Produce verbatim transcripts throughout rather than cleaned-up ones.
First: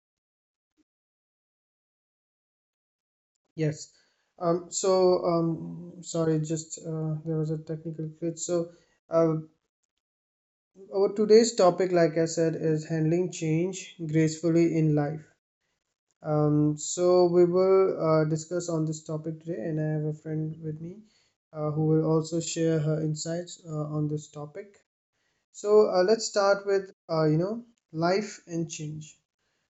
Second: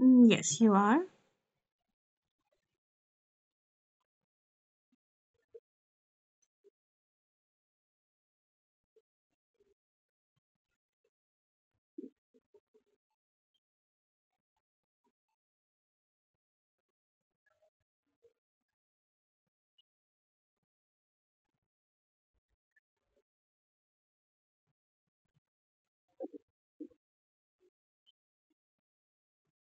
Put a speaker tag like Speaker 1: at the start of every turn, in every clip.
Speaker 1: Mm, yes, you are.
Speaker 2: Yes. Um, so, um, sorry, just uh, there was a technical glitch. So, uh, our today's topic, like I said, is handling change gracefully in life. Um, so, we will uh, discuss on this topic today, and I have a friend with me uh, who will also share her insights uh, on this topic. So, uh, let's start with, uh, you know, life and change.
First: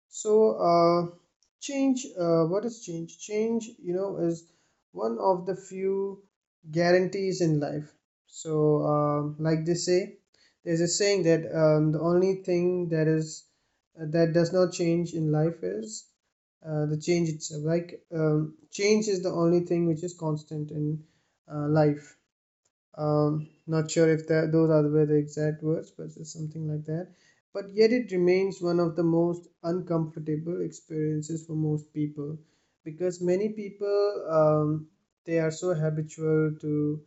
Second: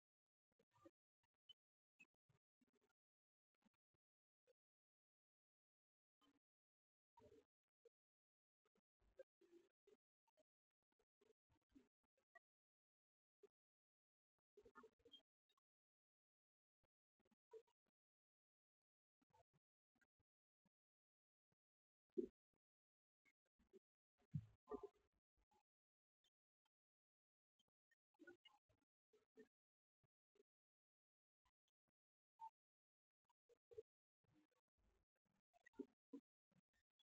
Speaker 2: So, uh, change, uh, what is change? Change, you know, is one of the few guarantees in life. So, um, like they say, there's a saying that um, the only thing that is uh, that does not change in life is uh, the change itself. Like, um, change is the only thing which is constant in uh, life. Um, not sure if that those are were the exact words, but it's something like that. But yet it remains one of the most uncomfortable experiences for most people, because many people um, they are so habitual to,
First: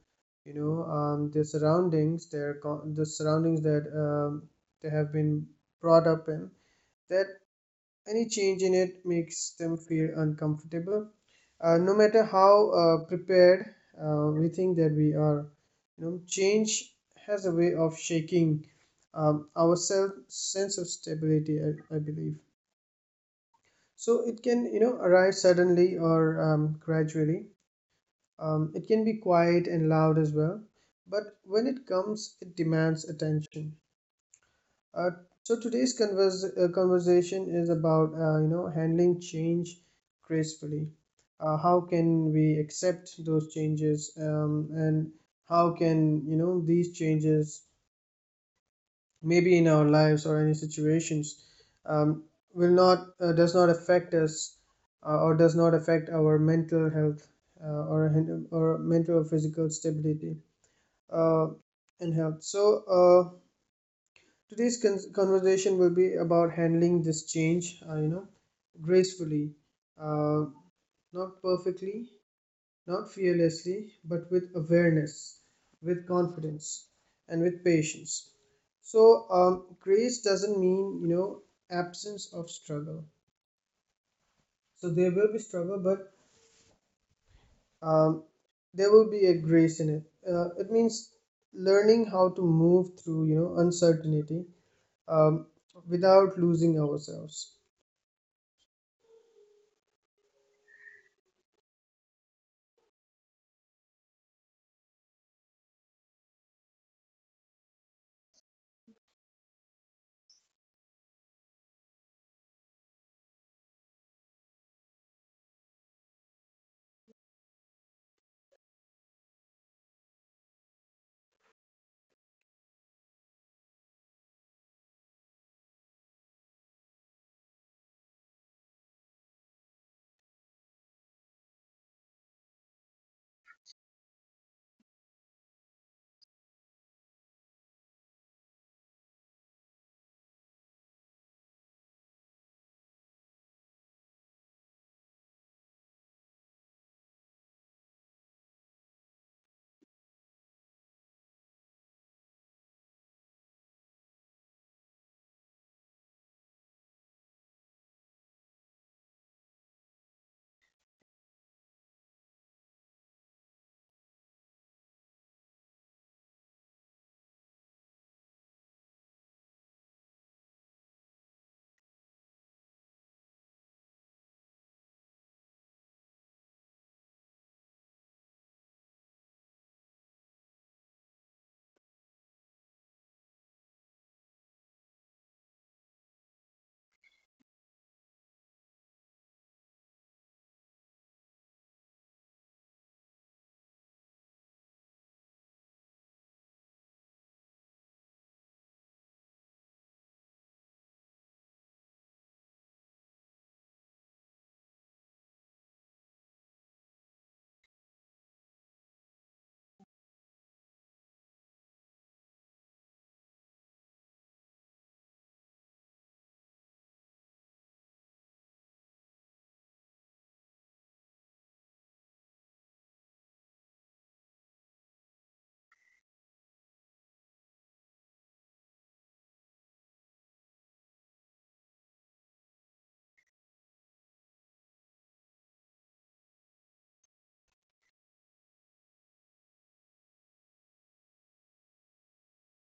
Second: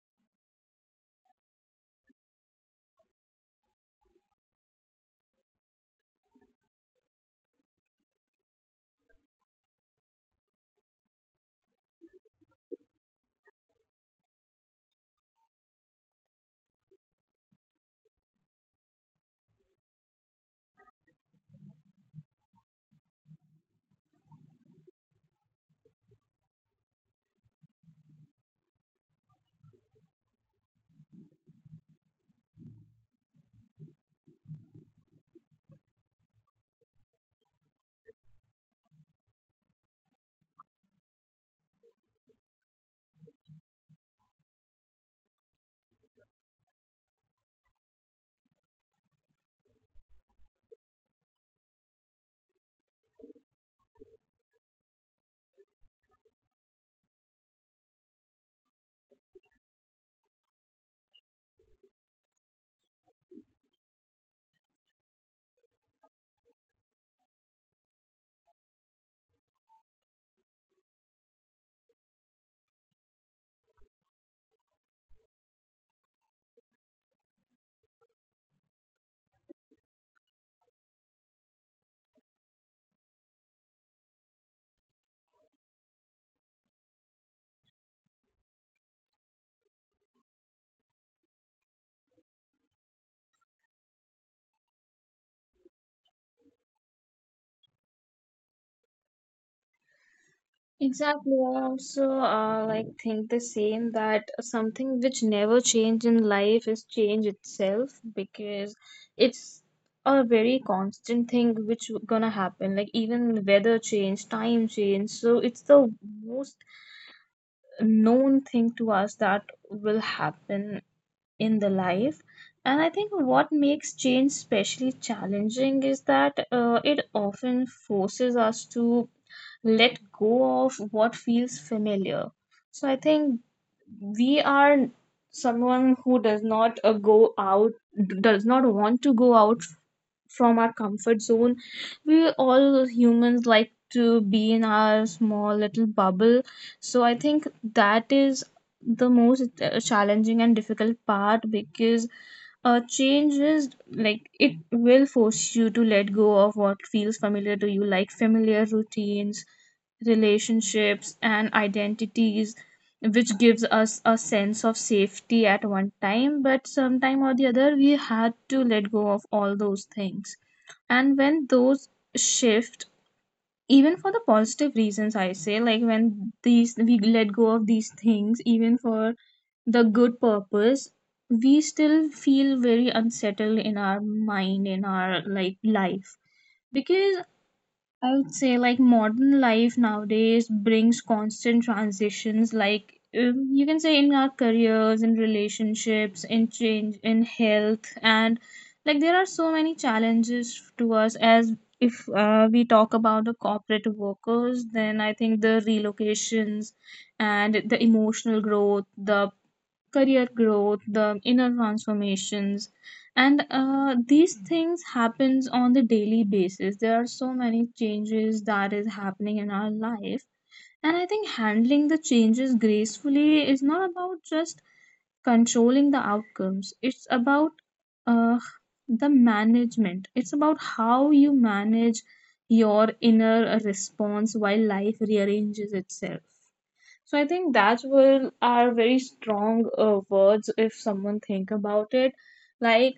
Speaker 2: you know, um, their surroundings, their co- the surroundings that um, they have been brought up in that any change in it makes them feel uncomfortable. Uh, no matter how uh, prepared uh, we think that we are, you know, change has a way of shaking um, our self sense of stability. I, I believe so. It can, you know, arrive suddenly or um, gradually. Um, it can be quiet and loud as well. But when it comes, it demands attention. Uh, so today's convers- uh, conversation is about uh, you know handling change gracefully. Uh, how can we accept those changes, um, and how can you know these changes, maybe in our lives or any situations, um, will not uh, does not affect us uh, or does not affect our mental health uh, or hen- or mental or physical stability uh, and health. So. Uh, Today's con- conversation will be about handling this change, uh, you know, gracefully, uh, not perfectly, not fearlessly, but with awareness, with confidence, and with patience. So, um, grace doesn't mean, you know, absence of struggle. So, there will be struggle, but um, there will be a grace in it. Uh, it means learning how to move through, you know, uncertainty um, without losing ourselves.
Speaker 1: Exactly. I also uh, like think the same that something which never change in life is change itself, because it's a very constant thing which w- gonna happen. Like even weather change, time change. So it's the most known thing to us that will happen in the life. And I think what makes change especially challenging is that uh, it often forces us to let go of what feels familiar. So I think we are someone who does not uh, go out, does not want to go out from our comfort zone. We all humans like to be in our small little bubble. So I think that is the most uh, challenging and difficult part, because uh, change is like it will force you to let go of what feels familiar to you, like familiar routines, relationships, and identities, which gives us a sense of safety at one time, but sometime or the other we had to let go of all those things. And when those shift, even for the positive reasons, I say like when these we let go of these things even for the good purpose, we still feel very unsettled in our mind, in our like life, because I would say like modern life nowadays brings constant transitions, like um, you can say in our careers, in relationships, in change in health. And like there are so many challenges to us. As if uh, we talk about the corporate workers, then I think the relocations and the emotional growth, the career growth, the inner transformations, and uh, these things happens on the daily basis. There are so many changes that is happening in our life. And I think handling the changes gracefully is not about just controlling the outcomes. It's about uh, the management. It's about how you manage your inner response while life rearranges itself. So I think that's will are very strong uh, words if someone think about it. Like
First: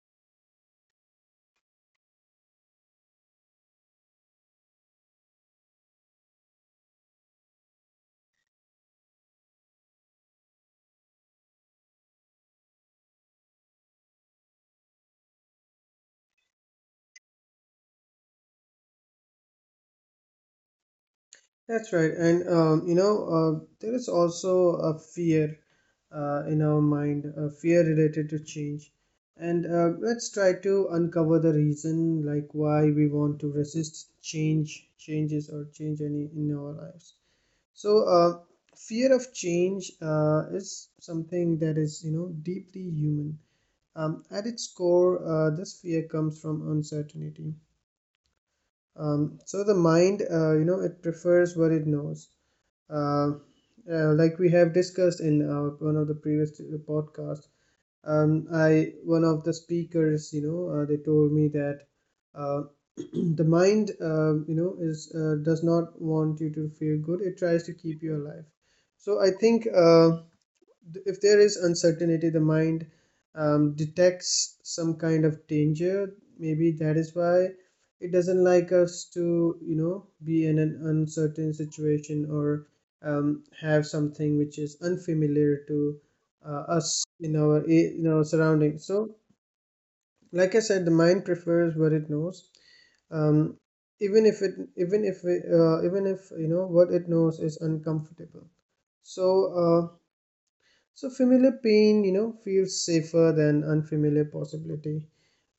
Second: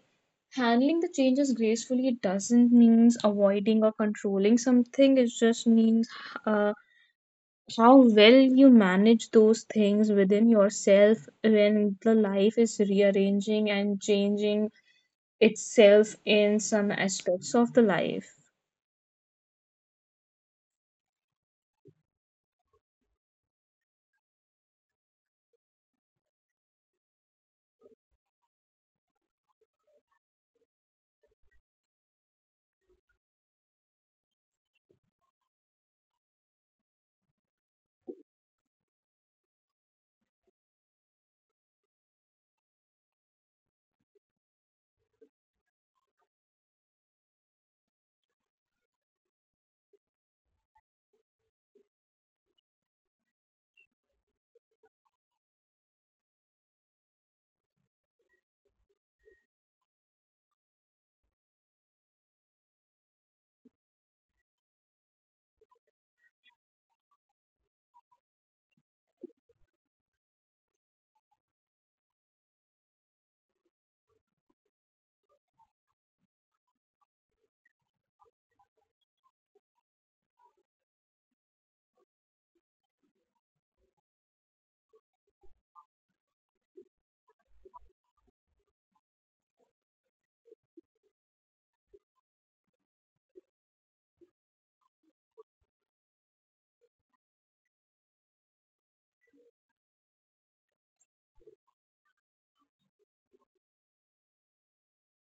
Speaker 1: handling the changes gracefully doesn't means avoiding or controlling something. It just means uh, how well you manage those things within yourself when the life is rearranging and changing itself in some aspects of the life.
Speaker 2: That's right. And, um, you know, uh, there is also a fear uh, in our mind, a fear related to change. And uh, Let's try to uncover the reason, like why we want to resist change, changes, or change any in our lives. So, uh, Fear of change uh, is something that is, you know, deeply human. Um, at its core, uh, this fear comes from uncertainty. Um, so the mind, uh, you know, it prefers what it knows uh, uh, like we have discussed in uh, one of the previous podcasts um, I One of the speakers you know uh, they told me that uh, the mind uh, you know is uh, does not want you to feel good. It tries to keep you alive. So I think uh, if there is uncertainty, the mind um, detects some kind of danger. Maybe that is why it doesn't like us to, you know, be in an uncertain situation or um, have something which is unfamiliar to uh, us in our in our surroundings. So, like I said, the mind prefers what it knows. Um, even if it even if it, uh, Even if you know what it knows is uncomfortable so uh. So familiar pain, you know, feels safer than unfamiliar possibility.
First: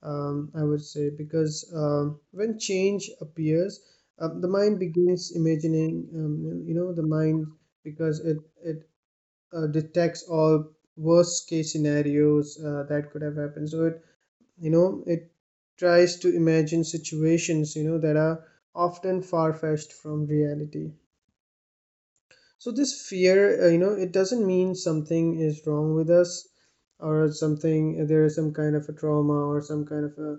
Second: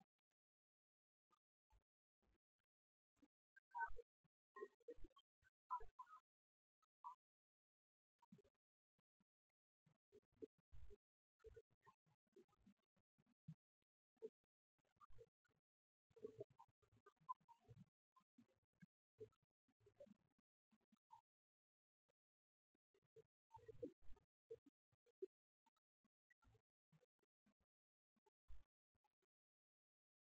Speaker 2: Um, I would say because um, when change appears, um, the mind begins imagining. Um, you know, the mind, because it it uh, detects all worst case scenarios uh, that could have happened. So it, you know it tries to imagine situations you know that are often far fetched from reality. So this fear, uh, you know it doesn't mean something is wrong with us or something uh, there is some kind of a trauma or some kind of a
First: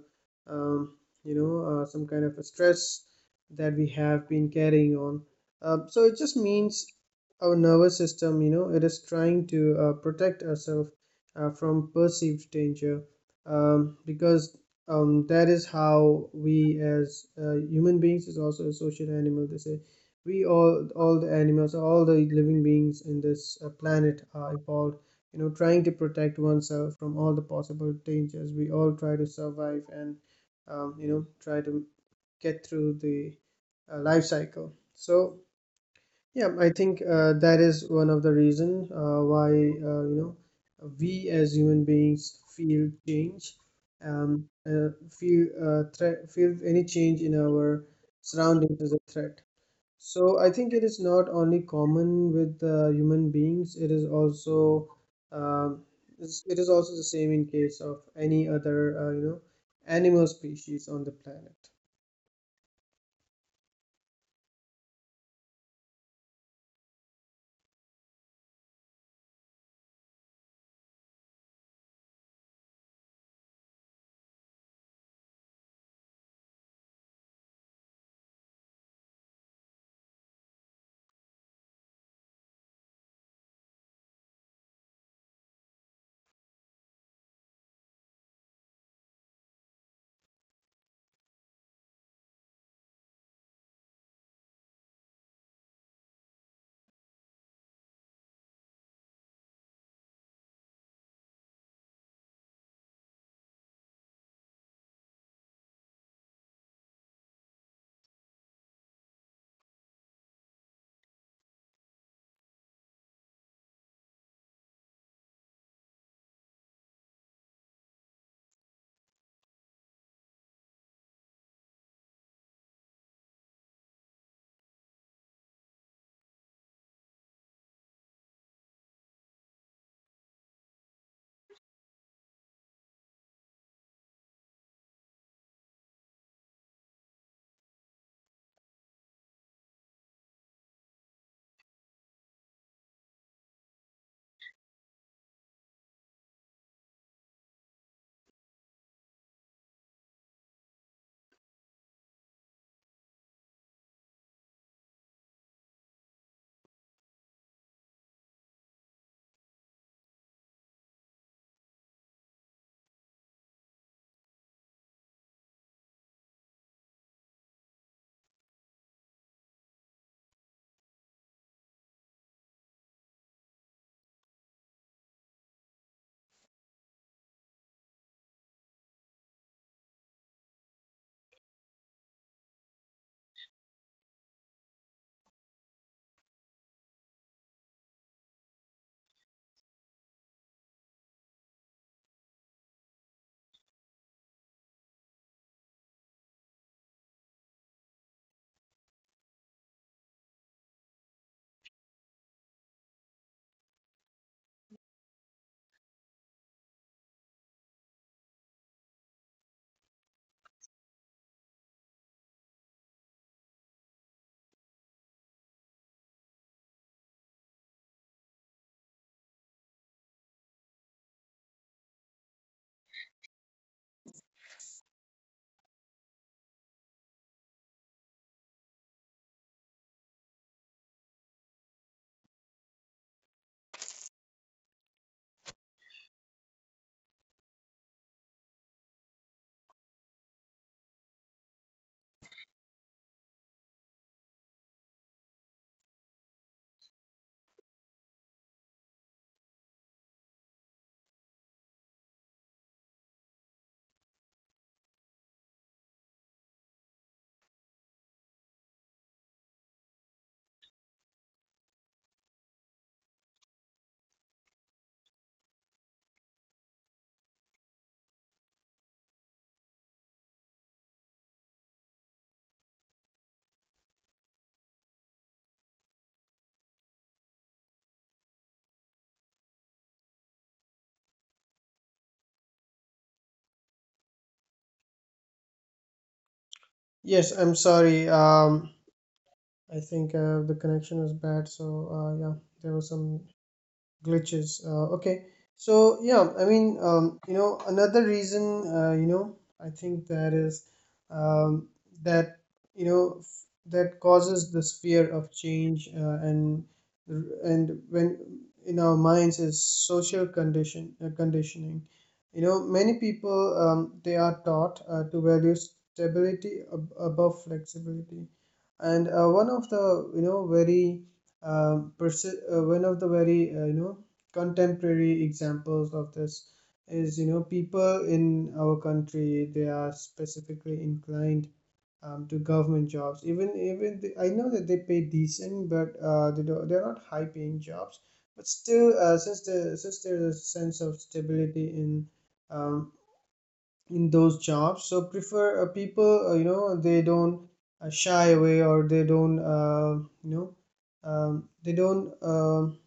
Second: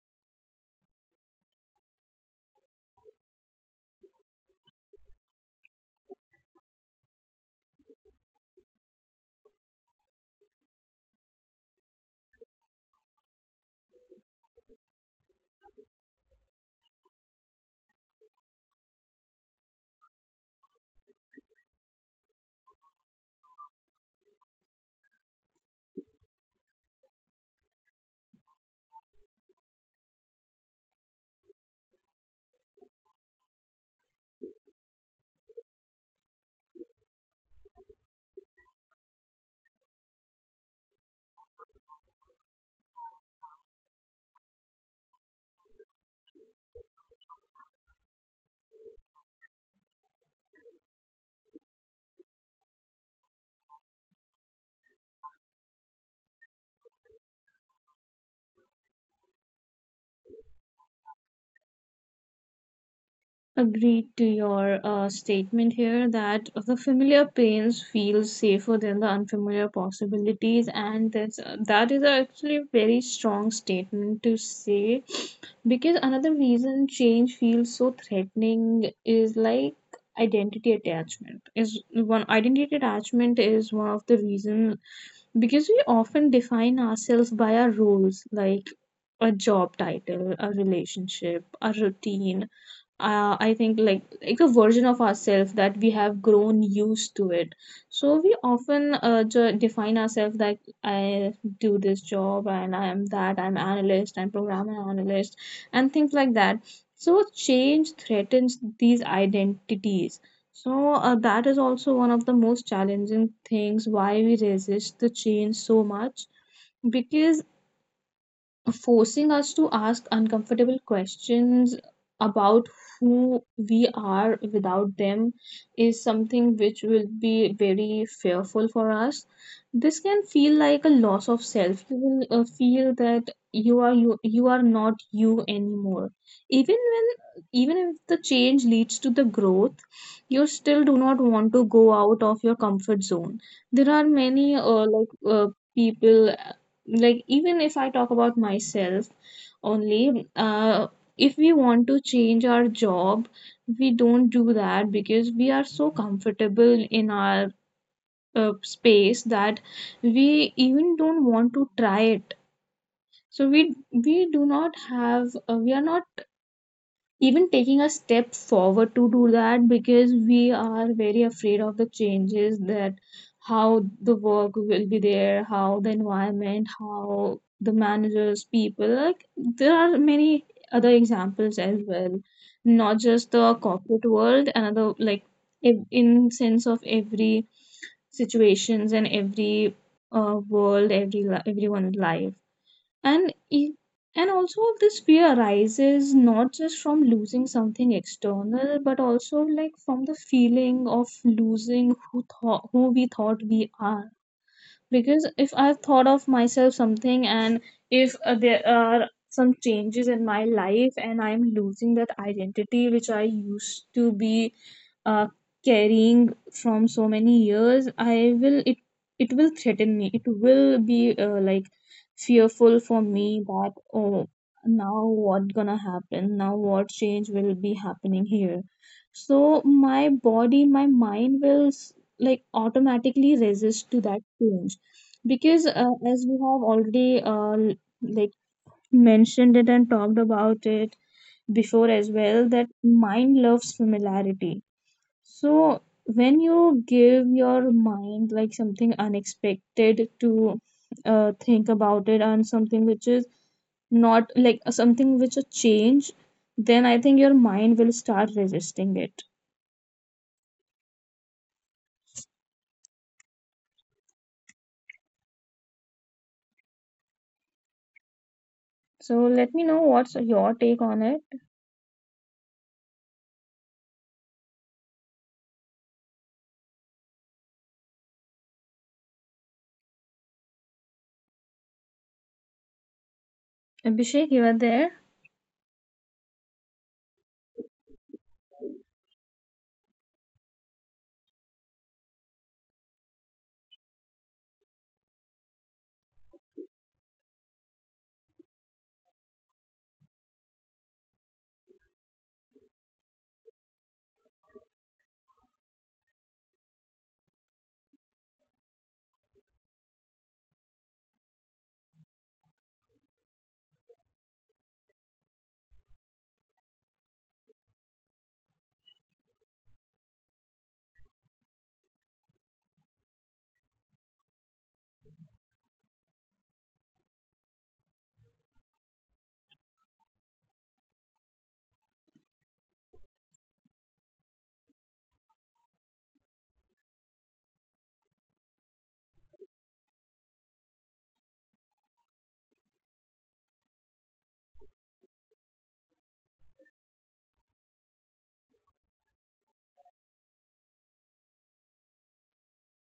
Speaker 2: um, you know uh, some kind of a stress that we have been carrying on. Uh, so it just means our nervous system, you know it is trying to uh, protect ourselves uh, from perceived danger, um, because um, that is how we as uh, human beings is also a social animal, they say. We all all the animals, all the living beings in this uh, planet are evolved, you know trying to protect oneself from all the possible dangers. We all try to survive and, um, you know try to get through the uh, life cycle. So yeah, I think uh, that is one of the reason uh, why uh, you know we as human beings feel change, um, uh, feel uh, threat, feel any change in our surroundings as a threat. So I think it is not only common with uh, human beings, it is also um, it's- it is also the same in case of any other uh, you know animal species on the planet.
Speaker 1: Agreed to your uh, statement here that the familiar pains feel safer than the unfamiliar possibilities, and that's, uh, that is actually a very strong statement to say, because another reason change feels so threatening is like identity attachment is one identity attachment is one of the reason, because we often define ourselves by our roles, like a job title, a relationship, a routine. uh, I think like like a version of ourselves that we have grown used to it. So we often uh, ju- define ourselves that I do this job and I am that. I'm analyst, I'm programmer analyst, and things like that. So change threatens these identities. So uh, that is also one of the most challenging things why we resist the change so much, because forcing us to ask uncomfortable questions about who we are without them is something which will be very fearful for us. This can feel like a loss of self. You will uh, feel that you are you, you are not you anymore, even when even if the change leads to the growth, you still do not want to go out of your comfort zone. There are many uh, like uh, people, like even if I talk about myself only, uh, if we want to change our job, we don't do that, because we are so comfortable in our uh, space that we even don't want to try it. So we we do not have uh, we are not even taking a step forward to do that, because we are very afraid of the changes, that how the work will be there, how the environment, how the managers, people, like there are many other examples as well, not just the corporate world. Another like ev- in sense of every situations and every uh, world, every li- everyone's life. And e- and also this fear arises not just from losing something external, but also like from the feeling of losing who thought who we thought we are. Because if I've thought of myself something, and if uh, there are some changes in my life, and I'm losing that identity which I used to be uh, carrying from so many years, I will it it will threaten me, it will be uh, like fearful for me, that oh, now what gonna happen, now what change will be happening here. So my body, my mind will s- like automatically resist to that change, because uh, as we have already uh, l- like mentioned it and talked about it before as well, that mind loves familiarity. So when you give your mind like something unexpected to uh, think about it, and something which is not like uh, something which a change, then I think your mind will start resisting it. So let me know what's your take on it. Abhishek, you are there?
Speaker 2: Yes, I'm sorry. Um, I think uh, the connection was bad, so uh, yeah, there was some glitches uh, Okay, so yeah, I mean, um, you know another reason, uh, you know I think that is um, that you know f- that causes this fear of change, uh, and and when in our minds is social condition uh, conditioning. you know many people, um, they are taught uh, to value stability ab- above flexibility. And uh, one of the, you know very um, persi- uh, one of the very, uh, you know contemporary examples of this is, you know people in our country, they are specifically inclined um, to government jobs. Even even the, I know that they pay decent, but uh, they do they're not high paying jobs. But still, uh, since the since there's a sense of stability in um, in those jobs, so prefer uh, people, uh, you know they don't uh, shy away or they don't, uh, you know um, they don't um,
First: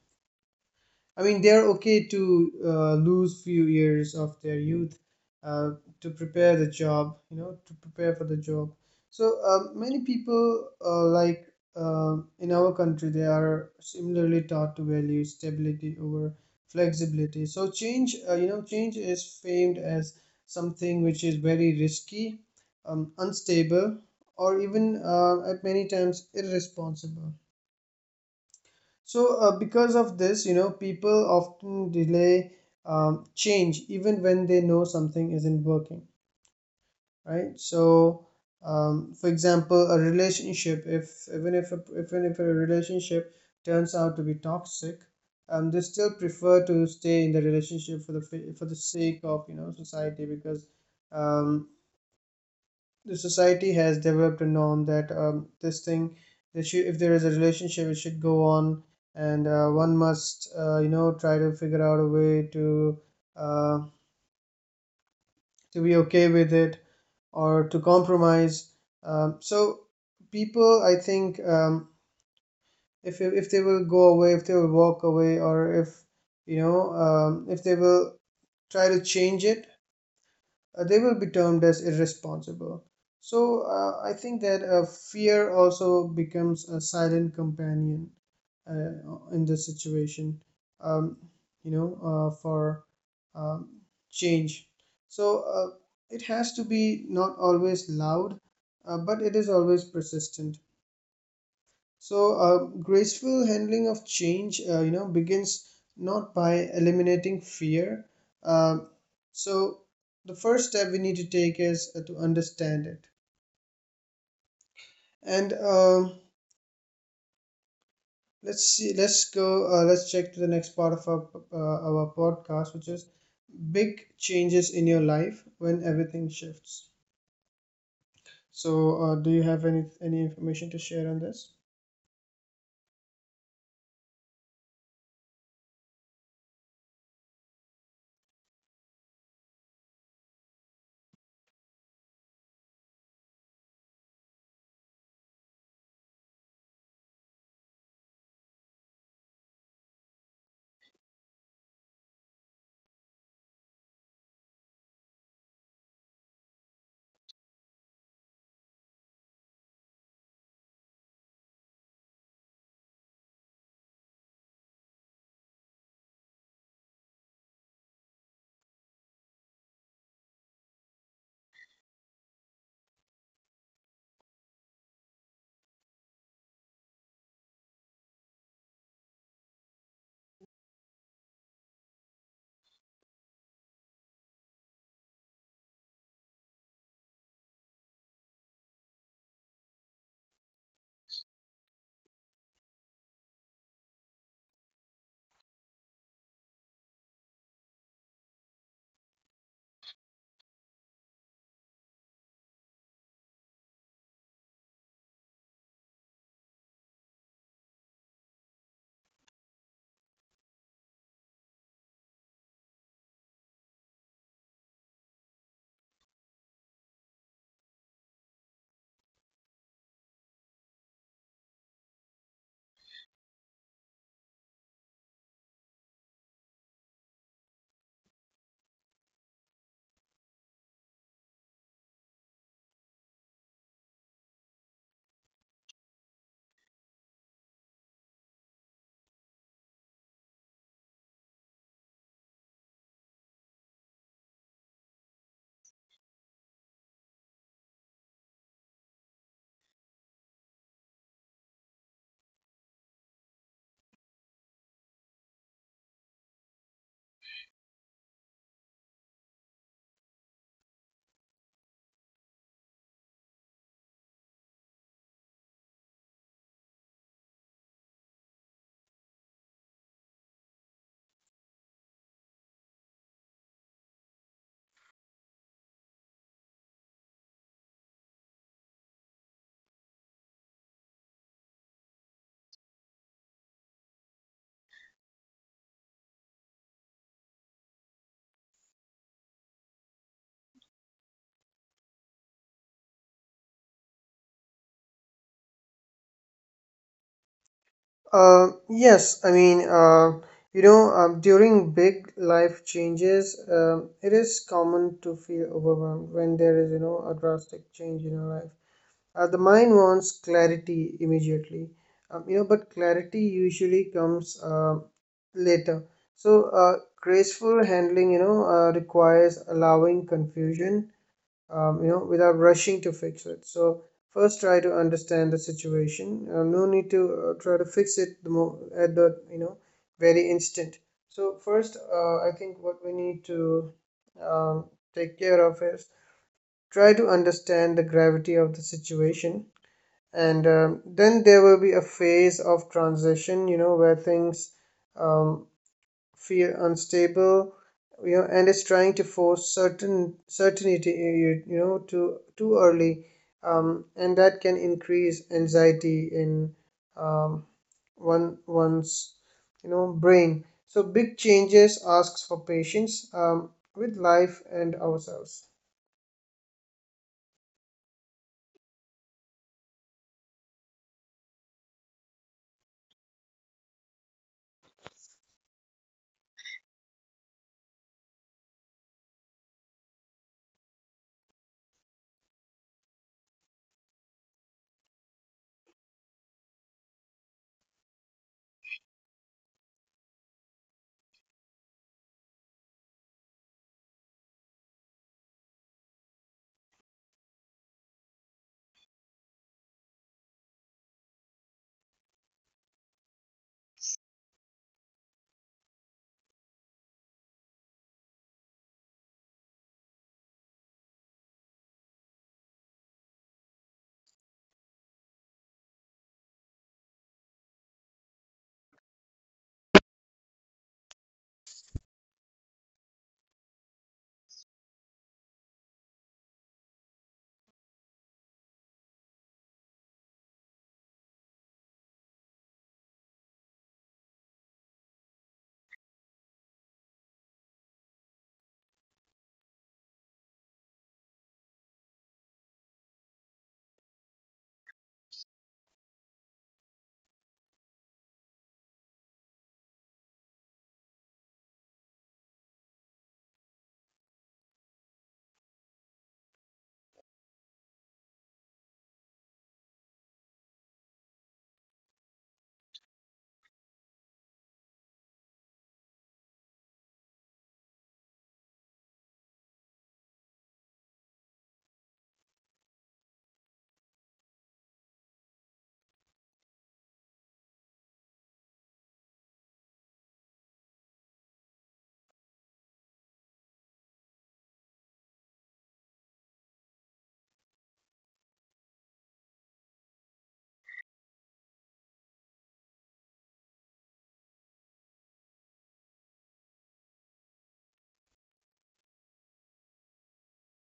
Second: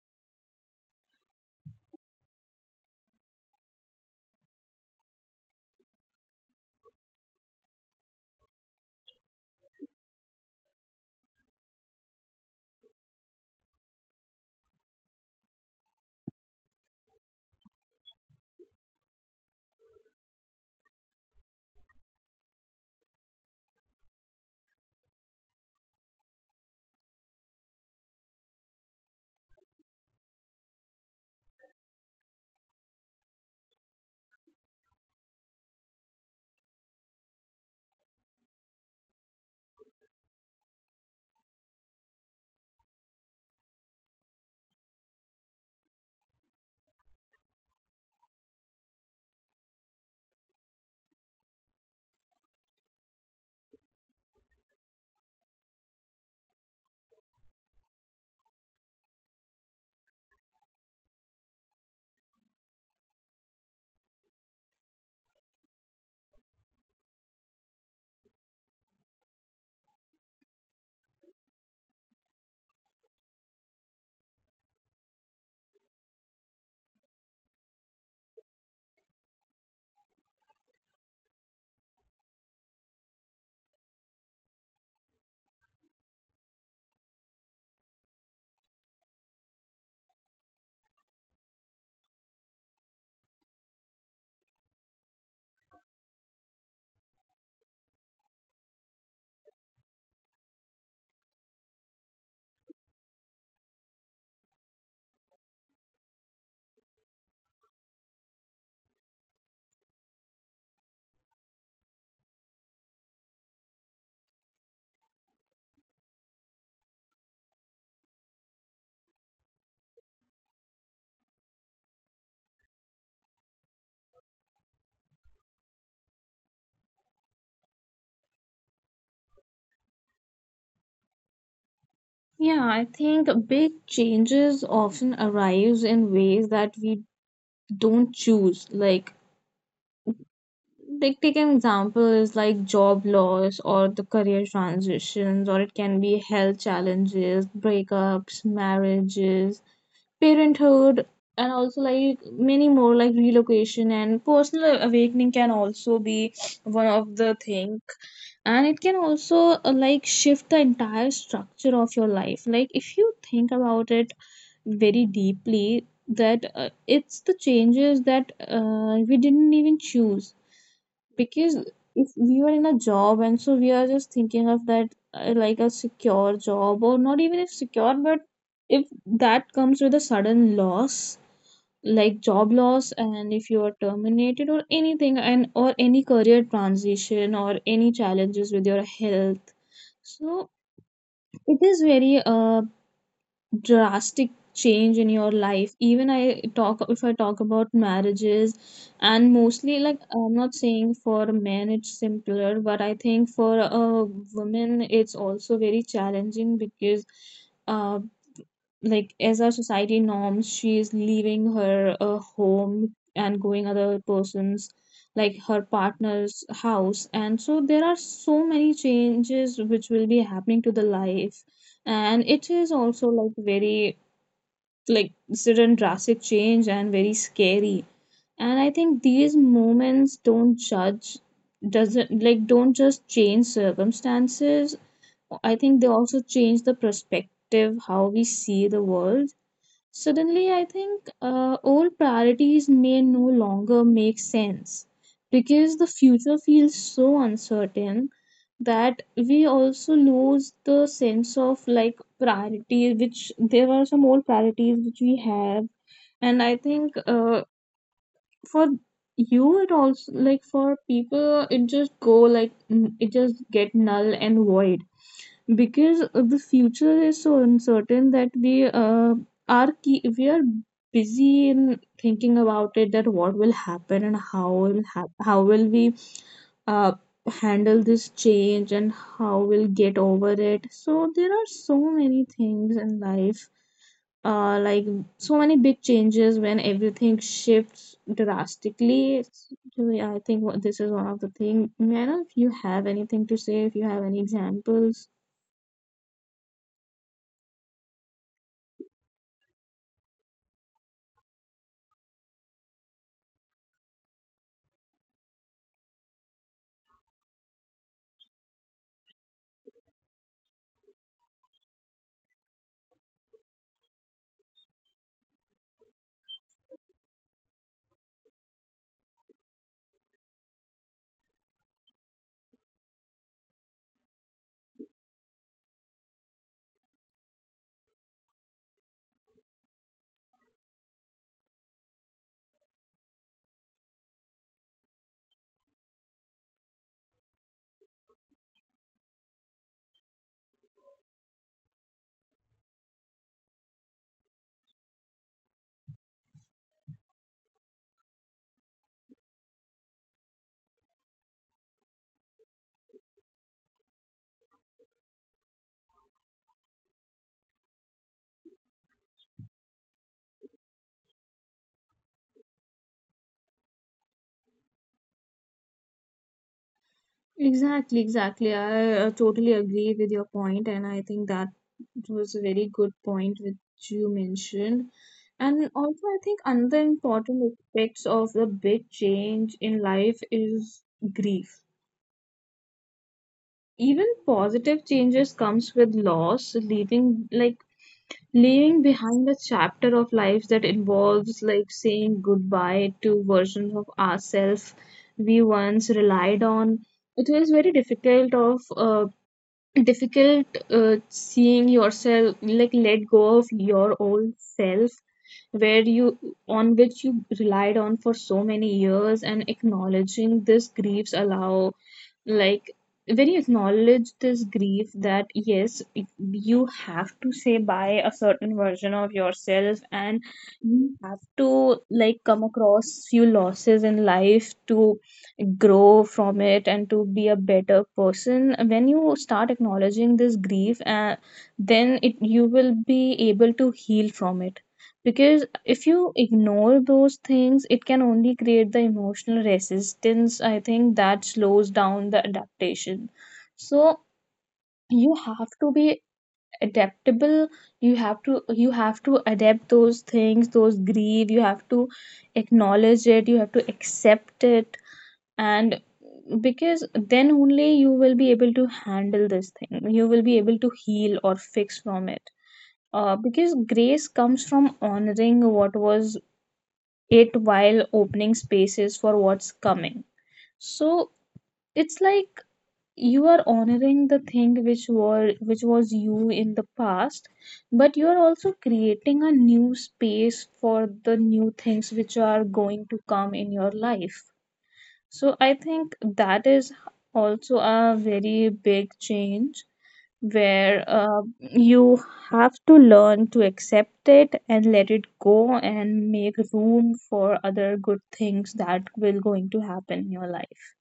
Speaker 2: I mean, they're okay to uh, lose few years of their youth uh, to prepare the job, you know, to prepare for the job. So uh, many people, uh, like uh, in our country, they are similarly taught to value stability over flexibility. So change, uh, you know, change is famed as something which is very risky, um, unstable, or even uh, at many times irresponsible. So, uh, because of this, you know, people often delay um, change even when they know something isn't working, right? So, um, for example, a relationship, if even if a, even if a relationship turns out to be toxic, um, they still prefer to stay in the relationship for the fa- for the sake of, you know, society, because um, the society has developed a norm that um, this thing that should, if there is a relationship it should go on. And uh, one must, uh, you know try to figure out a way to uh, to be okay with it or to compromise. Um, so people, I think, um, if if they will go away, if they will walk away, or if you know um, if they will try to change it, uh, they will be termed as irresponsible. So uh, I think that uh, fear also becomes a silent companion uh, in this situation, um, you know, uh, for um, change. So uh, it has to be not always loud, uh, but it is always persistent. So, uh, graceful handling of change, uh, you know, begins not by eliminating fear. Um, so, the first step we need to take is uh, to understand it. And um, let's see, let's go, uh, let's check to the next part of our uh, our podcast, which is big changes in your life when everything shifts. So, uh, do you have any any information to share on this?
Speaker 1: Yeah, I think big changes often arise in ways that we don't choose. Like, like take an example is like job loss, or the career transitions, or it can be health challenges, breakups, marriages, parenthood, and also like many more, like relocation and personal awakening, can also be one of the thing. And it can also uh, like shift the entire structure of your life. Like if you think about it very deeply, that uh, it's the changes that uh, we didn't even choose, because if we were in a job and so we are just thinking of that uh, like a secure job or not, even if secure, but if that comes with a sudden loss, like job loss, and if you are terminated or anything, and or any career transition, or any challenges with your health, so it is very uh, drastic change in your life. Even I talk if I talk about marriages, and mostly like I'm not saying for men it's simpler, but I think for a woman it's also very challenging. Because uh, like as our society norms, she is leaving her uh, home and going other person's, like her partner's house, and so there are so many changes which will be happening to the life. And it is also like very like sudden drastic change and very scary. And I think these moments don't judge doesn't like don't just change circumstances. I think they also change the perspective how we see the world. Suddenly, I think uh, old priorities may no longer make sense, because the future feels so uncertain, that we also lose the sense of like priority, which there are some old priorities which we have. And I think uh, for you, it also like for people, it just go like n- it just get null and void, because uh, the future is so uncertain that we uh, are key, we are busy in thinking about it, that what will happen and how will hap- how will we uh, handle this change, and how we'll get over it. So there are so many things in life, uh, like so many big changes when everything shifts drastically. It's- I think what this is one of the thing. Man, if you have anything to say, if you have any examples.
Speaker 2: Uh, yes, I mean, uh, you know, um, during big life changes, um, it is common to feel overwhelmed when there is, you know, a drastic change in your life. Uh, the mind wants clarity immediately, um, you know, but clarity usually comes uh, later. So, uh, graceful handling, you know, uh, requires allowing confusion, um, you know, without rushing to fix it. So first, try to understand the situation. Uh, no need to uh, try to fix it the mo- at the, you know very instant. So first, uh, I think what we need to um, take care of is try to understand the gravity of the situation, and um, then there will be a phase of transition. You know, where things um, fear unstable you know and is trying to force certain certainty eh, you, you know too too early. Um, and that can increase anxiety in um, one one's you know brain. So big changes asks for patience um, with life and ourselves.
Speaker 1: Exactly, exactly. I uh, totally agree with your point, and I think that was a very good point which you mentioned. And also, I think another important aspects of the big change in life is grief. Even positive changes comes with loss, leaving like leaving behind a chapter of life that involves like saying goodbye to versions of ourselves we once relied on. It is very difficult of uh, difficult uh, seeing yourself like let go of your old self where you on which you relied on for so many years. And acknowledging this griefs allow, like, when you acknowledge this grief that yes it- you have to say bye a certain version of yourself and you have to like come across few losses in life to grow from it and to be a better person. When you start acknowledging this grief, uh, then it you will be able to heal from it, because if you ignore those things it can only create the emotional resistance, I think, that slows down the adaptation. So you have to be adaptable. You have to you have to adapt those things, those grief, you have to acknowledge it, you have to accept it, and because then only you will be able to handle this thing, you will be able to heal or fix from it, uh, because grace comes from honoring what was it while opening spaces for what's coming. So it's like you are honoring the thing which were which was you in the past, but you are also creating a new space for the new things which are going to come in your life. So I think that is also a very big change where uh, you have to learn to accept it and let it go and make room for other good things that will going to happen in your life.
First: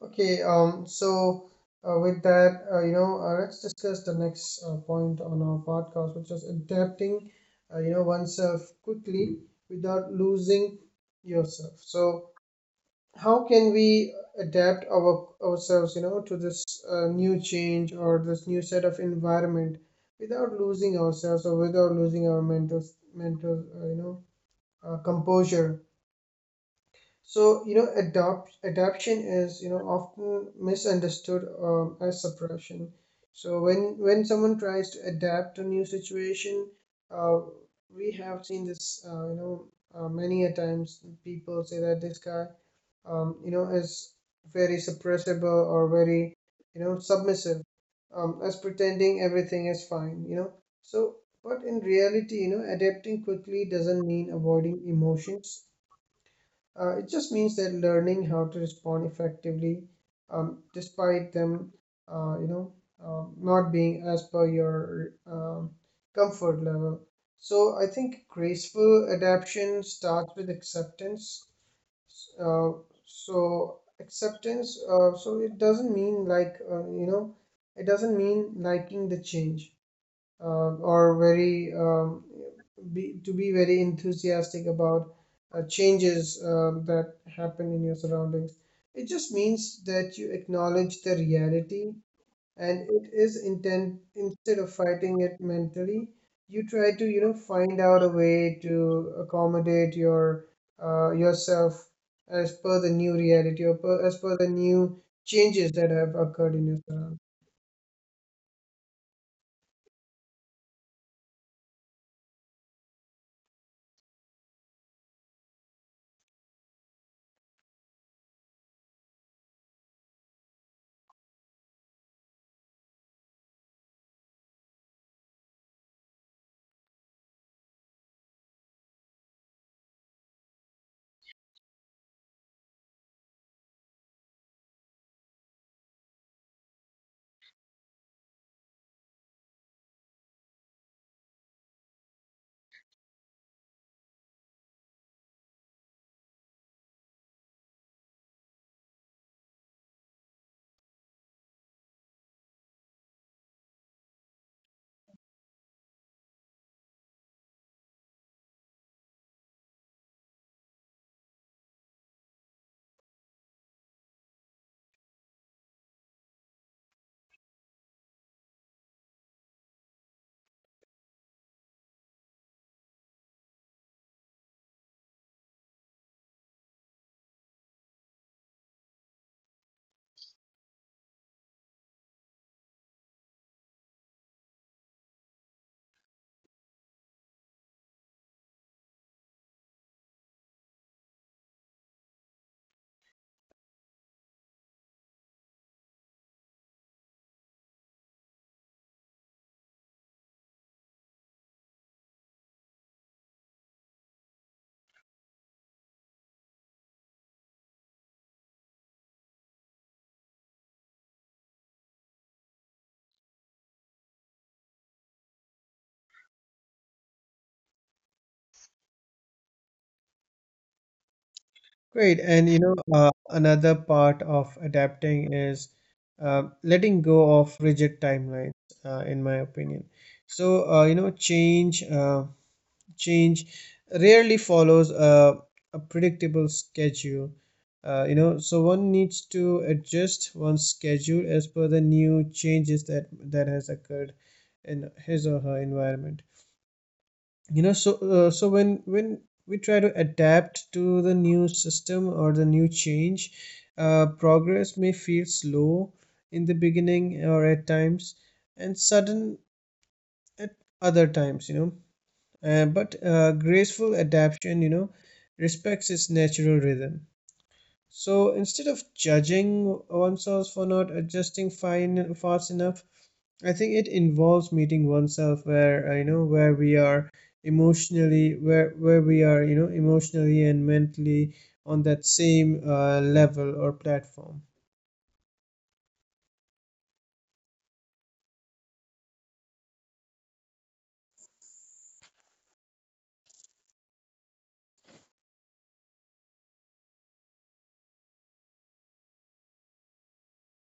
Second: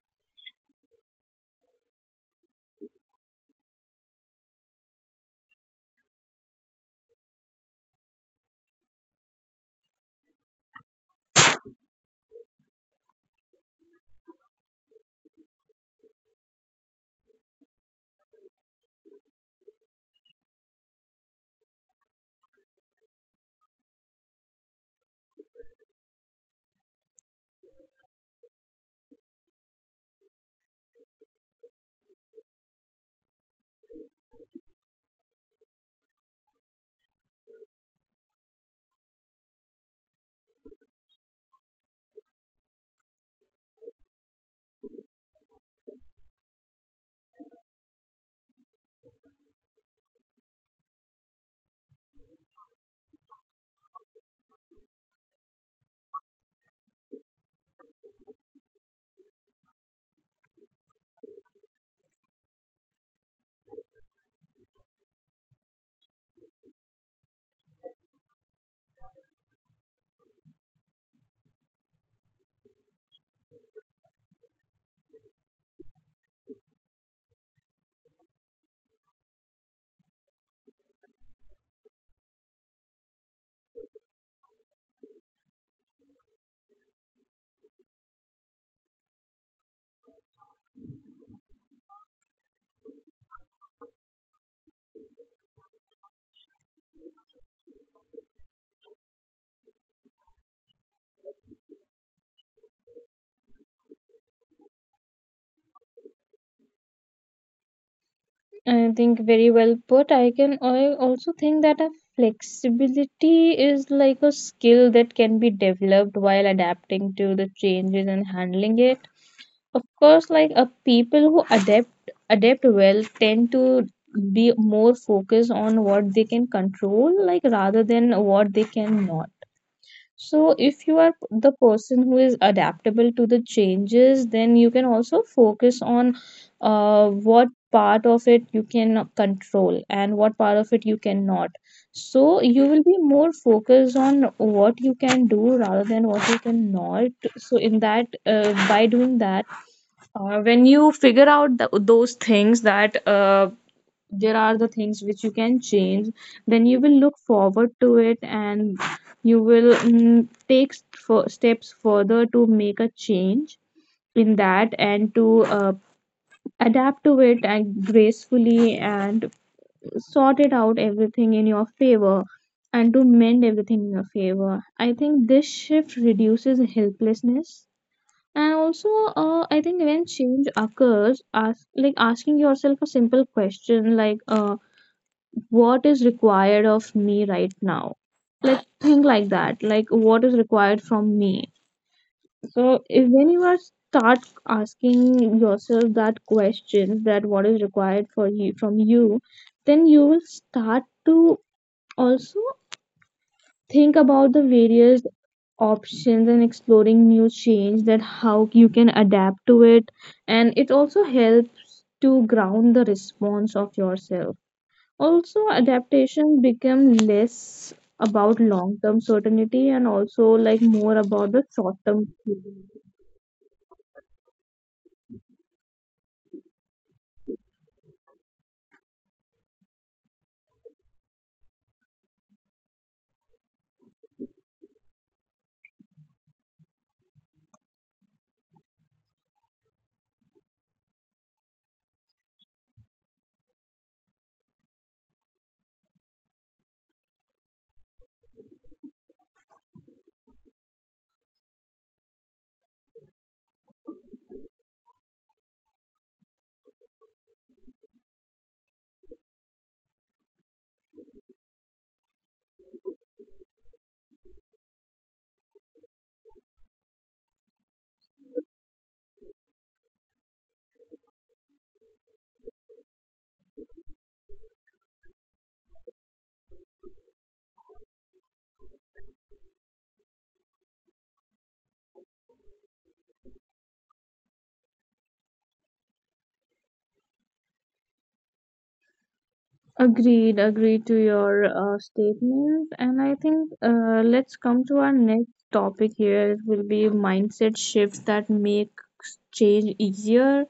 Speaker 2: Okay, um, so uh, with that, uh, you know, uh, let's discuss the next uh, point on our podcast, which is adapting, uh, you know, oneself quickly without losing yourself. So, how can we adapt our ourselves, you know, to this uh, new change or this new set of environment without losing ourselves or without losing our mental mental, uh, you know, uh, composure? So, you know, adopt adaptation is, you know, often misunderstood um, as suppression. So when when someone tries to adapt to new situation, uh, we have seen this, uh, you know, uh, many a times people say that this guy, um, you know, is very suppressible or very, you know, submissive, um, as pretending everything is fine, you know. So, but in reality, you know, adapting quickly doesn't mean avoiding emotions. Uh, it just means that learning how to respond effectively, um, despite them, uh, you know, um, not being as per your um, comfort level. So I think graceful adaptation starts with acceptance. Uh, so Acceptance, uh, so it doesn't mean like, uh, you know, it doesn't mean liking the change, uh, or very um, be, to be very enthusiastic about uh, changes um, that happen in your surroundings. It just means that you acknowledge the reality and it is intent. Instead of fighting it mentally, you try to, you know, find out a way to accommodate your uh, yourself as per the new reality or per, as per the new changes that have occurred in your surroundings.
Speaker 1: I think very well put. I can I also think that a flexibility is like a skill that can be developed while adapting to the changes and handling it. Of course, like, uh, people who adapt adapt well tend to be more focused on what they can control, like rather than what they cannot. So, if you are the person who is adaptable to the changes, then you can also focus on uh, what part of it you can control and what part of it you cannot. So, you will be more focused on what you can do rather than what you cannot. So, in that, uh, by doing that uh, when you figure out th- those things that, uh, there are the things which you can change, then you will look forward to it and you will mm, take st- for steps further to make a change in that and to uh, adapt to it and gracefully and sort it out everything in your favor and to mend everything in your favor. I think this shift reduces helplessness. And also, uh, I think when change occurs, ask, like asking yourself a simple question like, uh, "What is required of me right now?" Like think like that. Like what is required from me. So if when you are start asking yourself that question, that what is required for you from you, then you will start to also think about the various options and exploring new change that how you can adapt to it. And it also helps to ground the response of yourself. Also adaptation become less about long term certainty and also like more about the short
Speaker 2: Great.
Speaker 1: term.
Speaker 2: And you know, uh, another part of adapting is uh, letting go of rigid timelines, uh, in my opinion. So, uh, you know, change uh, change rarely follows a, a predictable schedule. Uh, you know, so one needs to adjust one's schedule as per the new changes that that has occurred in his or her environment. You know, so uh, so when when we try to adapt to the new system or the new change, uh, progress may feel slow in the beginning or at times, and sudden at other times, you know. Uh, but uh, graceful adaptation, you know, respects its natural rhythm. So instead of judging oneself for not adjusting fine fast enough, I think it involves meeting oneself where, uh, you know where we are emotionally, where where we are, you know, emotionally and mentally, on that same uh, level or platform.
Speaker 1: Agreed, agreed to your uh, statements, and I think, uh, let's come to our next topic here. It will be mindset shifts that make change easier.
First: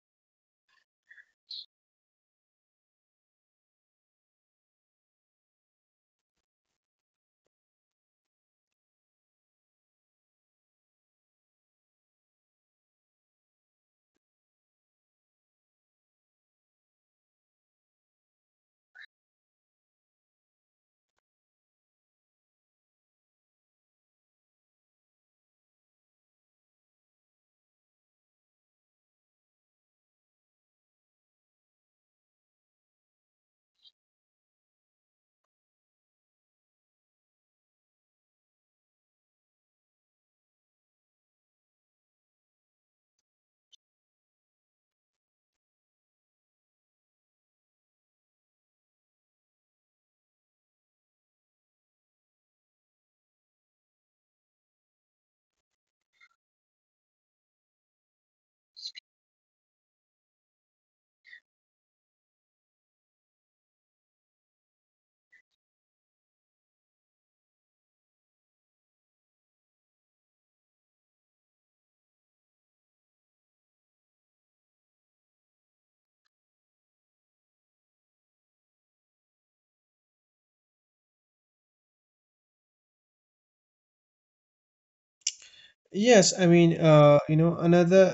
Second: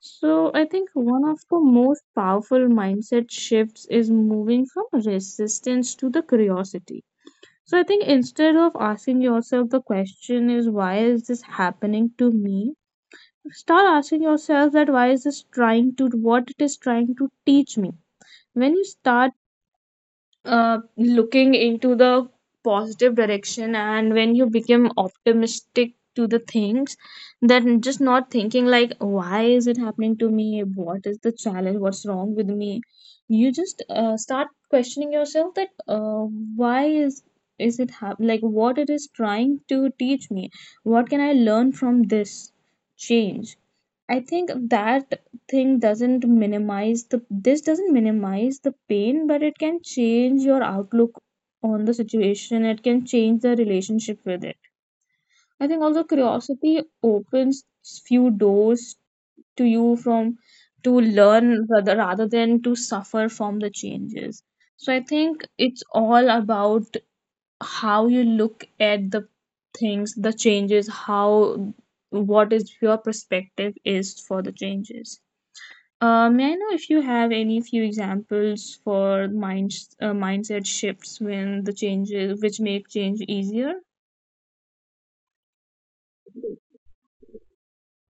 Speaker 1: So, I think one of the most powerful mindset shifts is moving from resistance to the curiosity. So, I think instead of asking yourself the question is why is this happening to me, start asking yourself that why is this trying to what it is trying to teach me. When you start uh, looking into the positive direction and when you become optimistic to the things, then just not thinking like why is it happening to me, what is the challenge, what's wrong with me, you just uh, start questioning yourself that, uh, why is is it hap- like what it is trying to teach me, what can I learn from this change. I think that thing doesn't minimize the this doesn't minimize the pain, but it can change your outlook on the situation, it can change the relationship with it. I think also curiosity opens few doors to you from to learn rather, rather than to suffer from the changes. So I think it's all about how you look at the things, the changes, how what is your perspective is for the changes. Uh, may I know if you have any few examples for minds uh, mindset shifts when the changes which make change easier?
Speaker 2: Yes, I mean uh, you know another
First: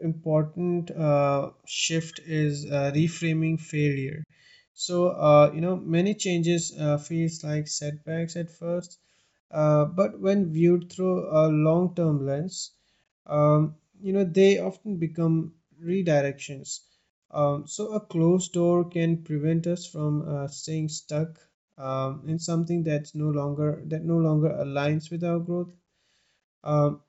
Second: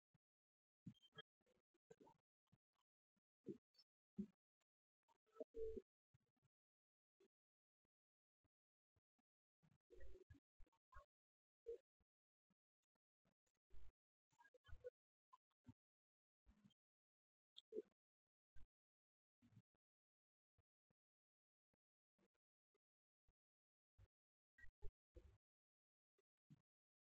Speaker 2: important uh, shift is uh, reframing failure. So uh, you know many changes uh, feels like setbacks at first, uh, but when viewed through a long-term lens, um, you know they often become redirections. Um, so a closed door can prevent us from uh, staying stuck um, in something that's no longer that no longer aligns with our growth. um,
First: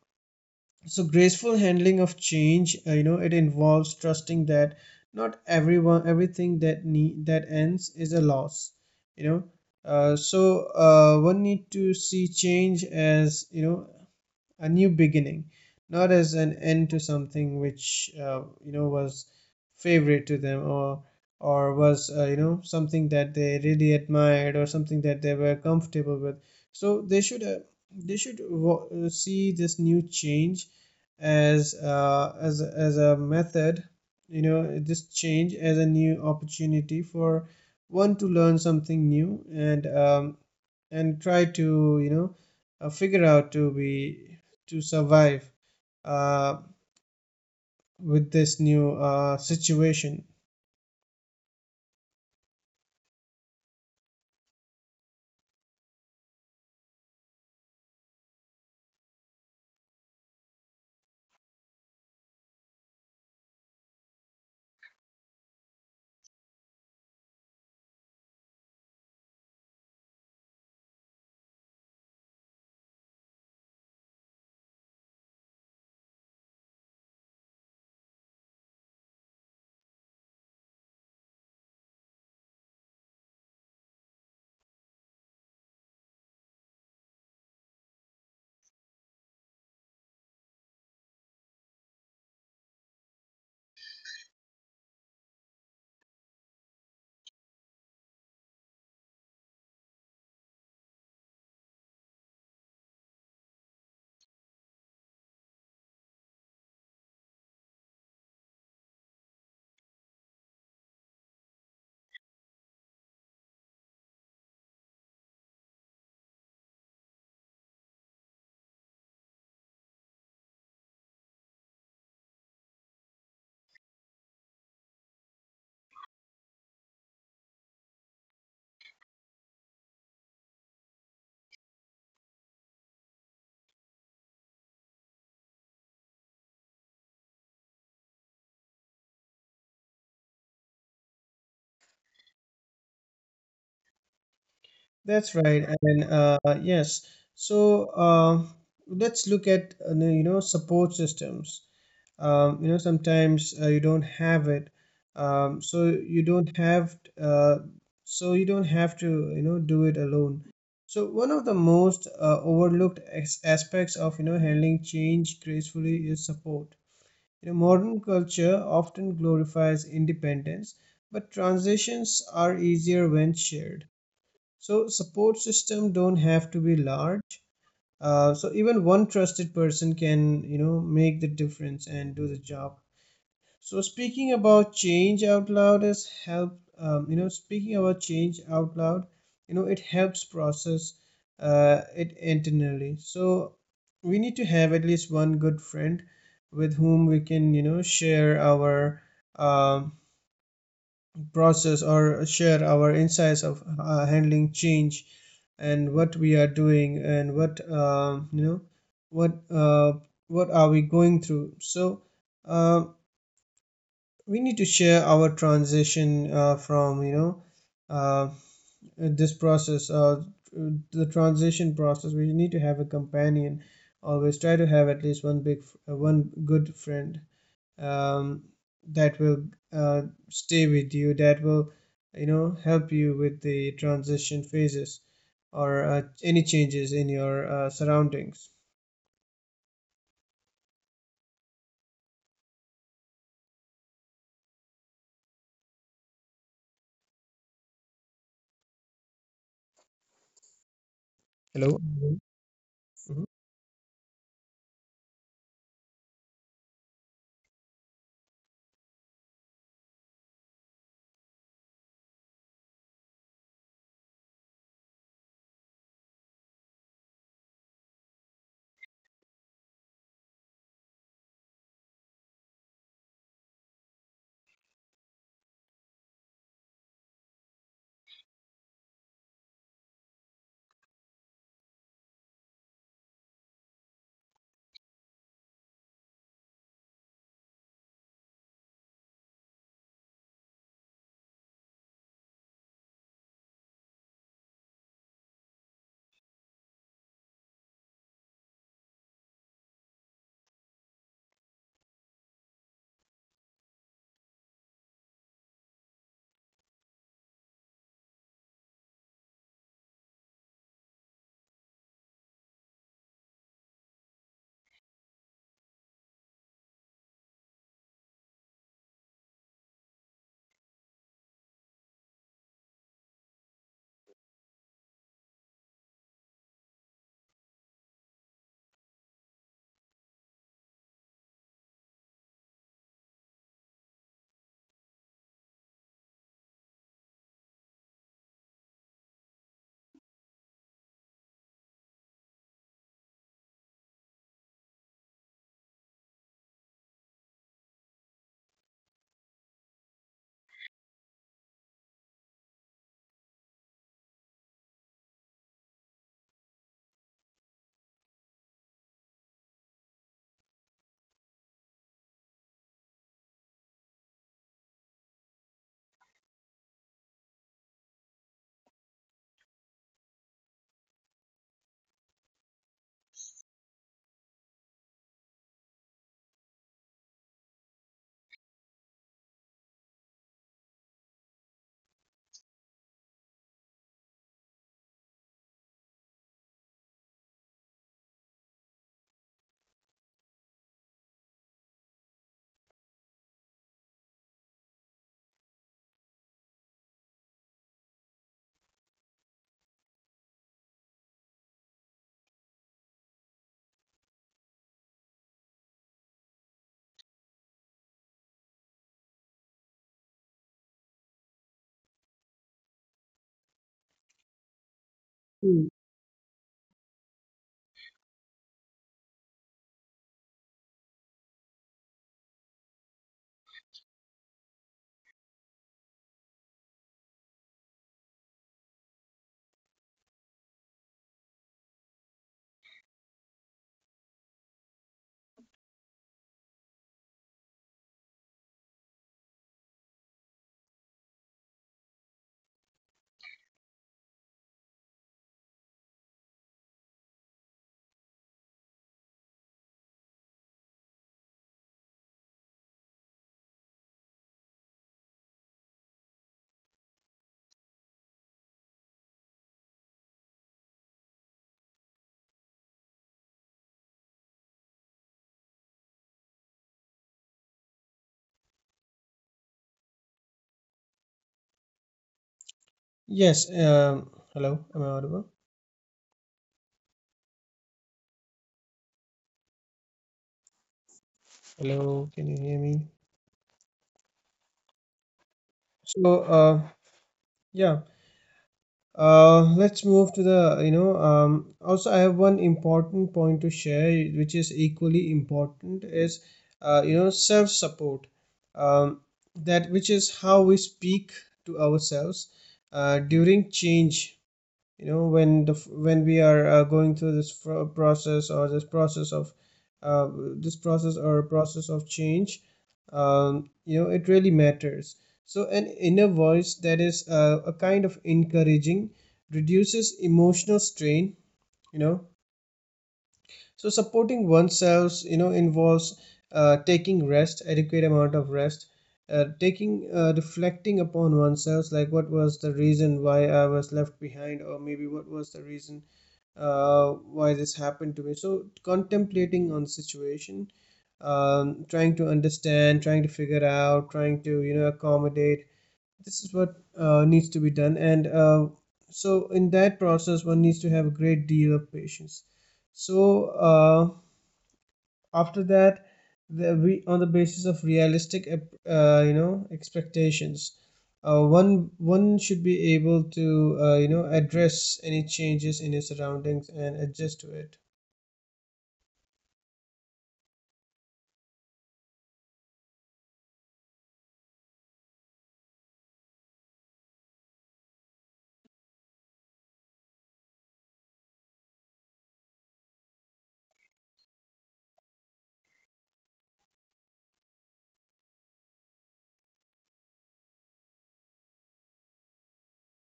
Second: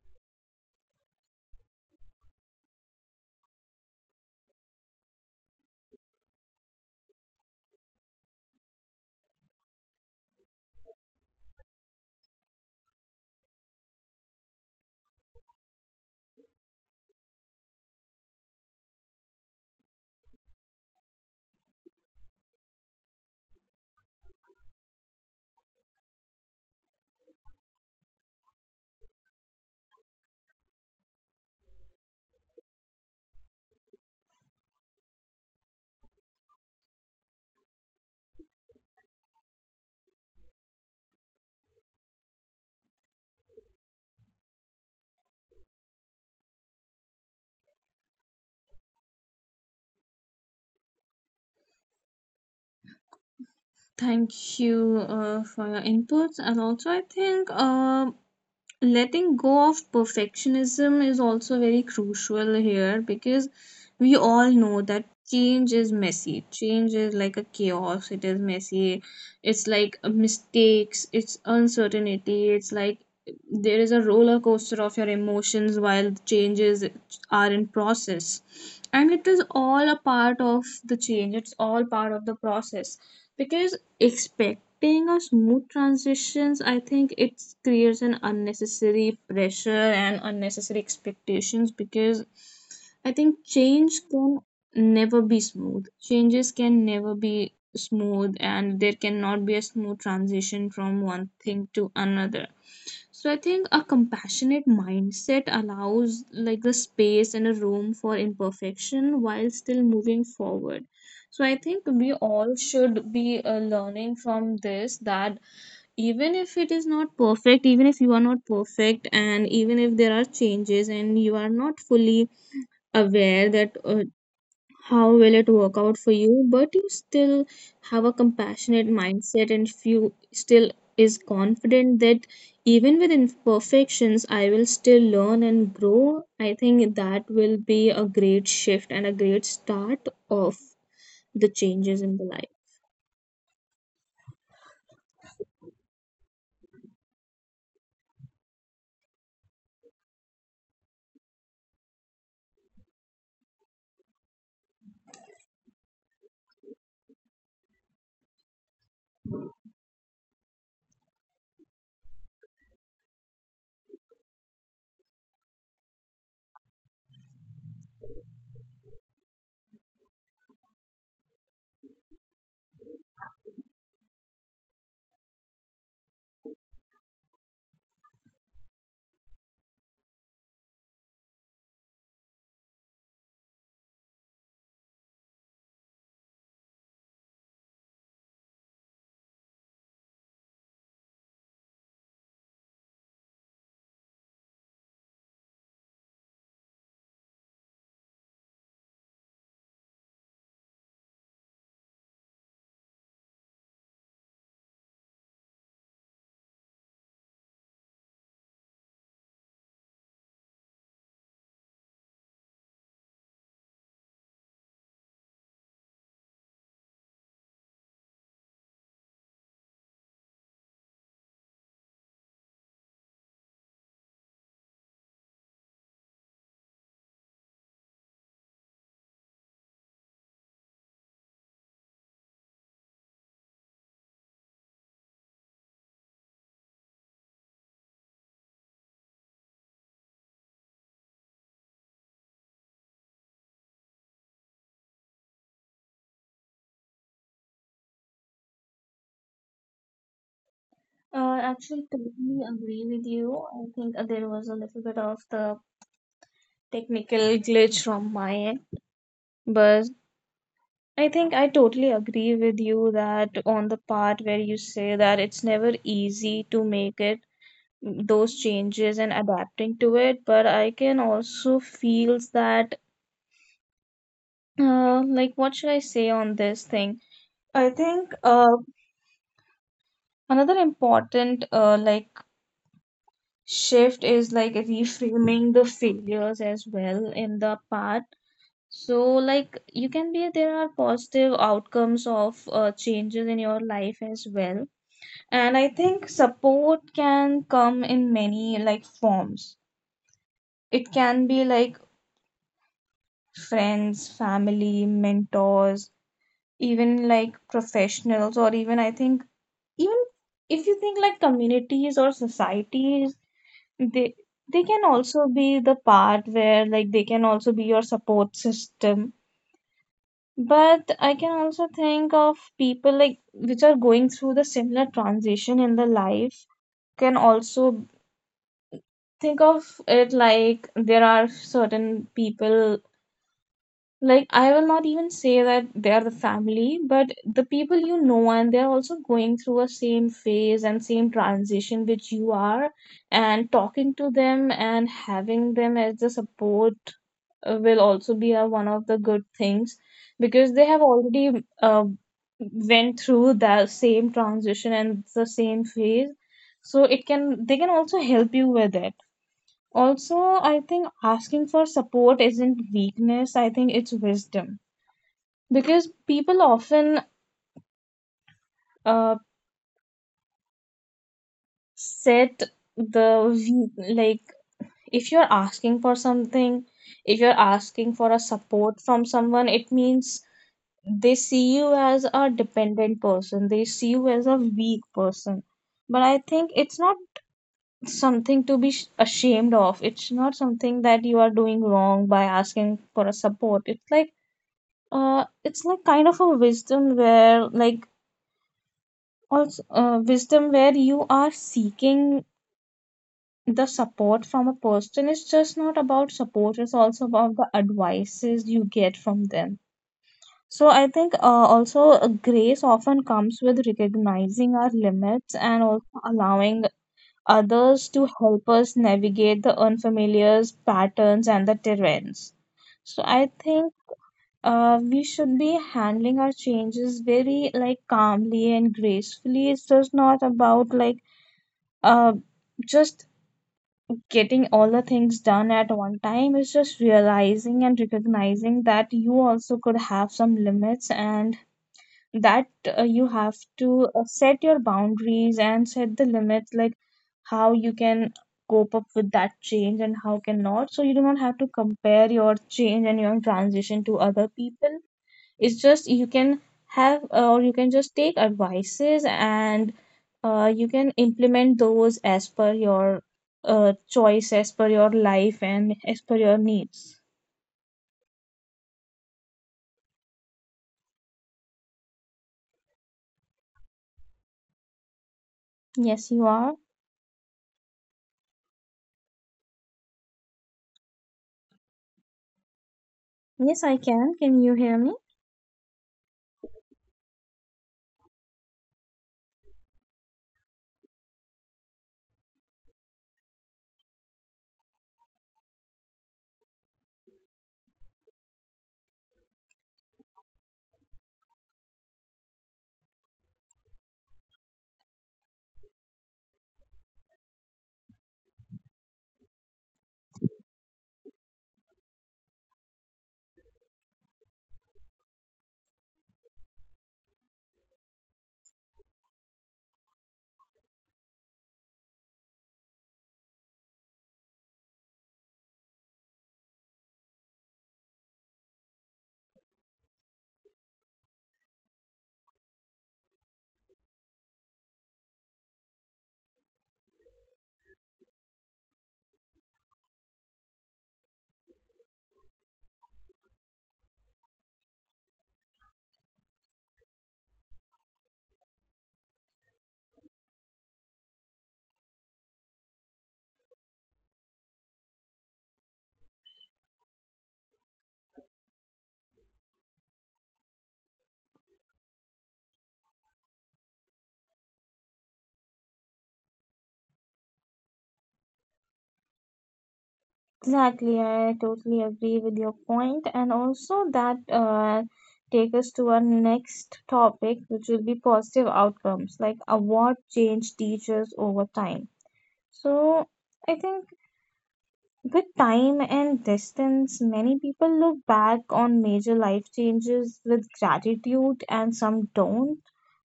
Speaker 2: so graceful handling of change, uh, you know it involves trusting that not everyone everything that need that ends is a loss, you know. Uh, so uh, one need to see change as, you know, a new beginning, not as an end to something which, uh, you know was favorite to them, or or was, uh, you know something that they really admired or something that they were comfortable with. So they should uh, they should wa- uh, see this new change as, uh, as a- as a method, you know, this change as a new opportunity for one to learn something new, and um, and try to, you know, uh, figure out to be to survive uh, with this new uh, situation.
Speaker 1: Thank you uh, for your inputs, and also I think, um, letting go of perfectionism is also very crucial here, because we all know that change is messy, change is like a chaos, it is messy, it's like mistakes, it's uncertainty, it's like there is a roller coaster of your emotions while the changes are in process, and it is all a part of the change, it's all part of the process. Because expect being a smooth transitions, I think it creates an unnecessary pressure and unnecessary expectations, because I think change can never be smooth, changes can never be smooth, and there cannot be a smooth transition from one thing to another. So I think a compassionate mindset allows like the space and a room for imperfection while still moving forward. So I think we all should be uh, learning from this that even if it is not perfect, even if you are not perfect, and even if there are changes and you are not fully aware that, uh, how will it work out for you, but you still have a compassionate mindset, and if you still is confident that even with imperfections I will still learn and grow, I think that will be a great shift and a great start of the changes in the life.
Speaker 2: That's right, and uh, yes. So uh, let's look at, uh, you know support systems. Um, you know, sometimes uh, you don't have it. Um, so you don't have uh, so you don't have to, you know, do it alone. So one of the most uh, overlooked as- aspects of, you know, handling change gracefully is support. You know, modern culture often glorifies independence, but transitions are easier when shared. So support system don't have to be large. Uh, so even one trusted person can, you know, make the difference and do the job. So speaking about change out loud is help. Um, you know, speaking about change out loud, you know, it helps process uh, it internally. So we need to have at least one good friend with whom we can, you know, share our um, process or share our insights of uh, handling change, and what we are doing and what, um, you know, what uh, what are we going through. So. Um, we need to share our transition uh, from, you know, uh, this process, uh, the transition process. We need to have a companion. Always try to have at least one big uh, one good friend um, that will uh, stay with you, that will, you know, help you with the transition phases, or uh, any changes in your uh, surroundings.
Speaker 1: Uh,
Speaker 2: Hello.
Speaker 1: actually, totally agree with you. I think, uh, there was a little bit of the technical glitch from my end, but I think I totally agree with you that on the part where you say that it's never easy to make it those changes and adapting to it, but I can also feel that, uh, like what should I say on this thing? I think, uh, another important uh, like shift is like reframing the failures as well in the part. So like you can be there are positive outcomes of uh, changes in your life as well. And I think support can come in many like forms. It can be like friends, family, mentors, even like professionals, or even I think even if you think like communities or societies, they they can also be the part where like they can also be your support system. But I can also think of people like which are going through the similar transition in the life can also think of it like there are certain people like I will not even say that they are the family, but the people you know, and they're also going through a same phase and same transition which you are, and talking to them and having them as the support uh, will also be a, one of the good things, because they have already uh, went through the same transition and the same phase, so it can they can also help you with it. Also, I think asking for support isn't weakness, I think it's wisdom. Because people often uh, set the we- like if you're asking for something, if you're asking for a support from someone, it means they see you as a dependent person, they see you as a weak person. But I think it's not something to be sh- ashamed of. It's not something that you are doing wrong by asking for a support. It's like, uh, it's like kind of a wisdom where like also, uh, wisdom where you are seeking the support from a person. It's just not about support, it's also about the advices you get from them. So I think, uh, also, uh, grace often comes with recognizing our limits and
Speaker 2: Mhm.
Speaker 1: also allowing others to help us navigate the unfamiliar patterns and the terrains. So I think, uh, we should be handling our changes very like calmly and gracefully. It's just not about like, uh, just getting all the things done at one time. It's just realizing and recognizing that you also could have some limits, and that, uh, you have to uh, set your boundaries and set the limits, like how you can cope up with that change and how cannot. So you do not have to compare your change and your transition to other people. It's just you can have, uh, or you can just take advices and, uh, you can implement those as per your, uh, choice, as per your life, and as per your needs.
Speaker 2: Yes. Um, hello, am I audible?
Speaker 1: Yes, you are.
Speaker 2: Hello, can you hear me?
Speaker 1: Yes, I can. Can you hear me?
Speaker 2: So uh, yeah, uh, let's move to the, you know. Um, also, I have one important point to share, which is equally important, is uh, you know self support. Um, that, which is how we speak to ourselves uh, during change. You know, when the, when we are, uh, going through this fro- process or this process of uh, this process or process of change, um, you know it really matters. So an inner voice that is uh, a kind of encouraging reduces emotional strain, you know. So supporting oneself, you know, involves uh, taking rest, adequate amount of rest, uh, taking uh, reflecting upon oneself, like what was the reason why I was left behind, or maybe what was the reason uh, why this happened to me. So contemplating on the situation, um, trying to understand, trying to figure out, trying to, you know, accommodate. This is what uh, needs to be done, and uh, so in that process, one needs to have a great deal of patience. So uh, after that, the, we on the basis of realistic, uh, you know expectations, uh, one one should be able to, uh, you know address any changes in his surroundings and adjust to it.
Speaker 1: Exactly, I totally agree with your point, and also that, uh, take us to our next topic which will be positive outcomes like, uh, what change teaches over time. So I think with time and distance, many people look back on major life changes with gratitude and some don't.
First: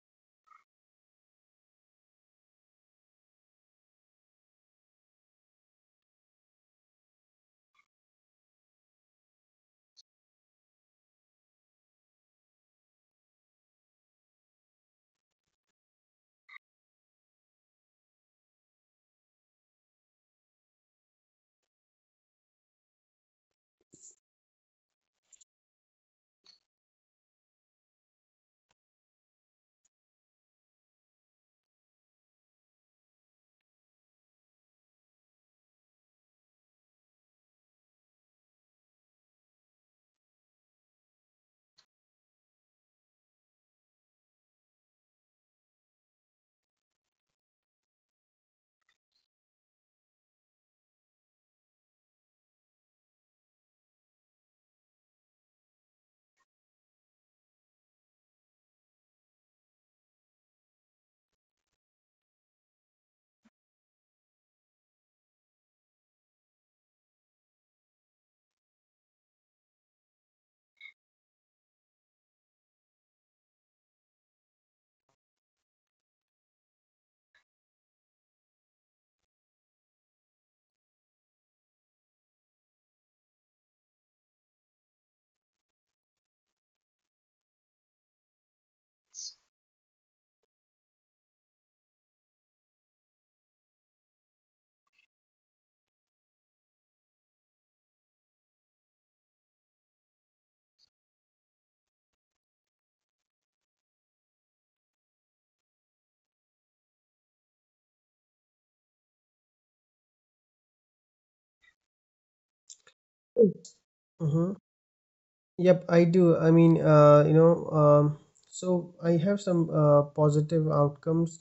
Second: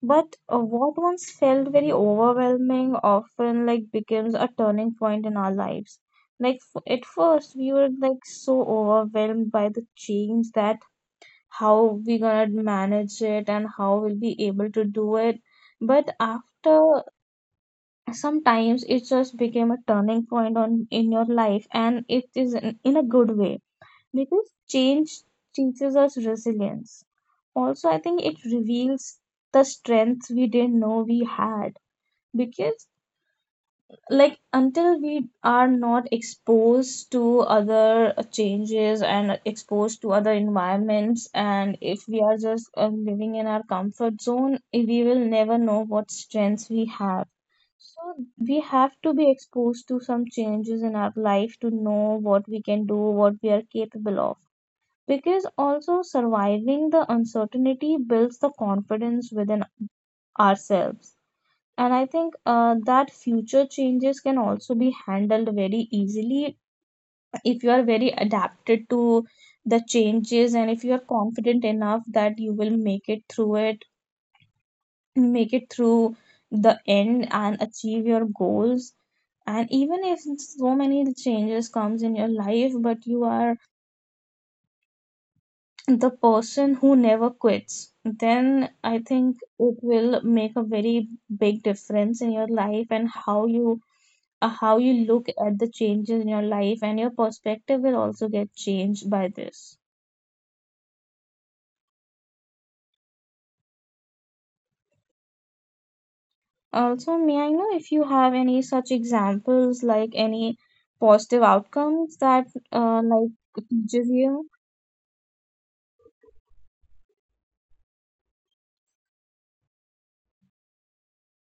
Speaker 1: But uh, what once felt very overwhelming often like becomes a turning point in our lives. Like f- at first we were like so overwhelmed by the change that how we gonna manage it and how we'll be able to do it. But after sometimes it just became a turning point on in your life, and it is in, in a good way, because change teaches us resilience. Also I think it reveals the strengths we didn't know we had, because like until we are not exposed to other changes and exposed to other environments, and if we are just uh, living in our comfort zone, we will never know what strengths we have. So we have to be exposed to some changes in our life to know what we can do, what we are capable of. Because also surviving the uncertainty builds the confidence within ourselves. And I think uh, that future changes can also be handled very easily if you are very adapted to the changes and if you are confident enough that you will make it through it, make it through the end and achieve your goals, and even if so many changes comes in your life but you are the person who never quits, then I think it will make a very big difference in your life and how you uh, how you look at the changes in your life, and your perspective will also get changed by this. Also, may I know if you have any such examples, like any positive outcomes that uh, like teaches you?
Speaker 2: Mhm. Yep, I do. I mean, uh, you know, um, so I have some uh, positive outcomes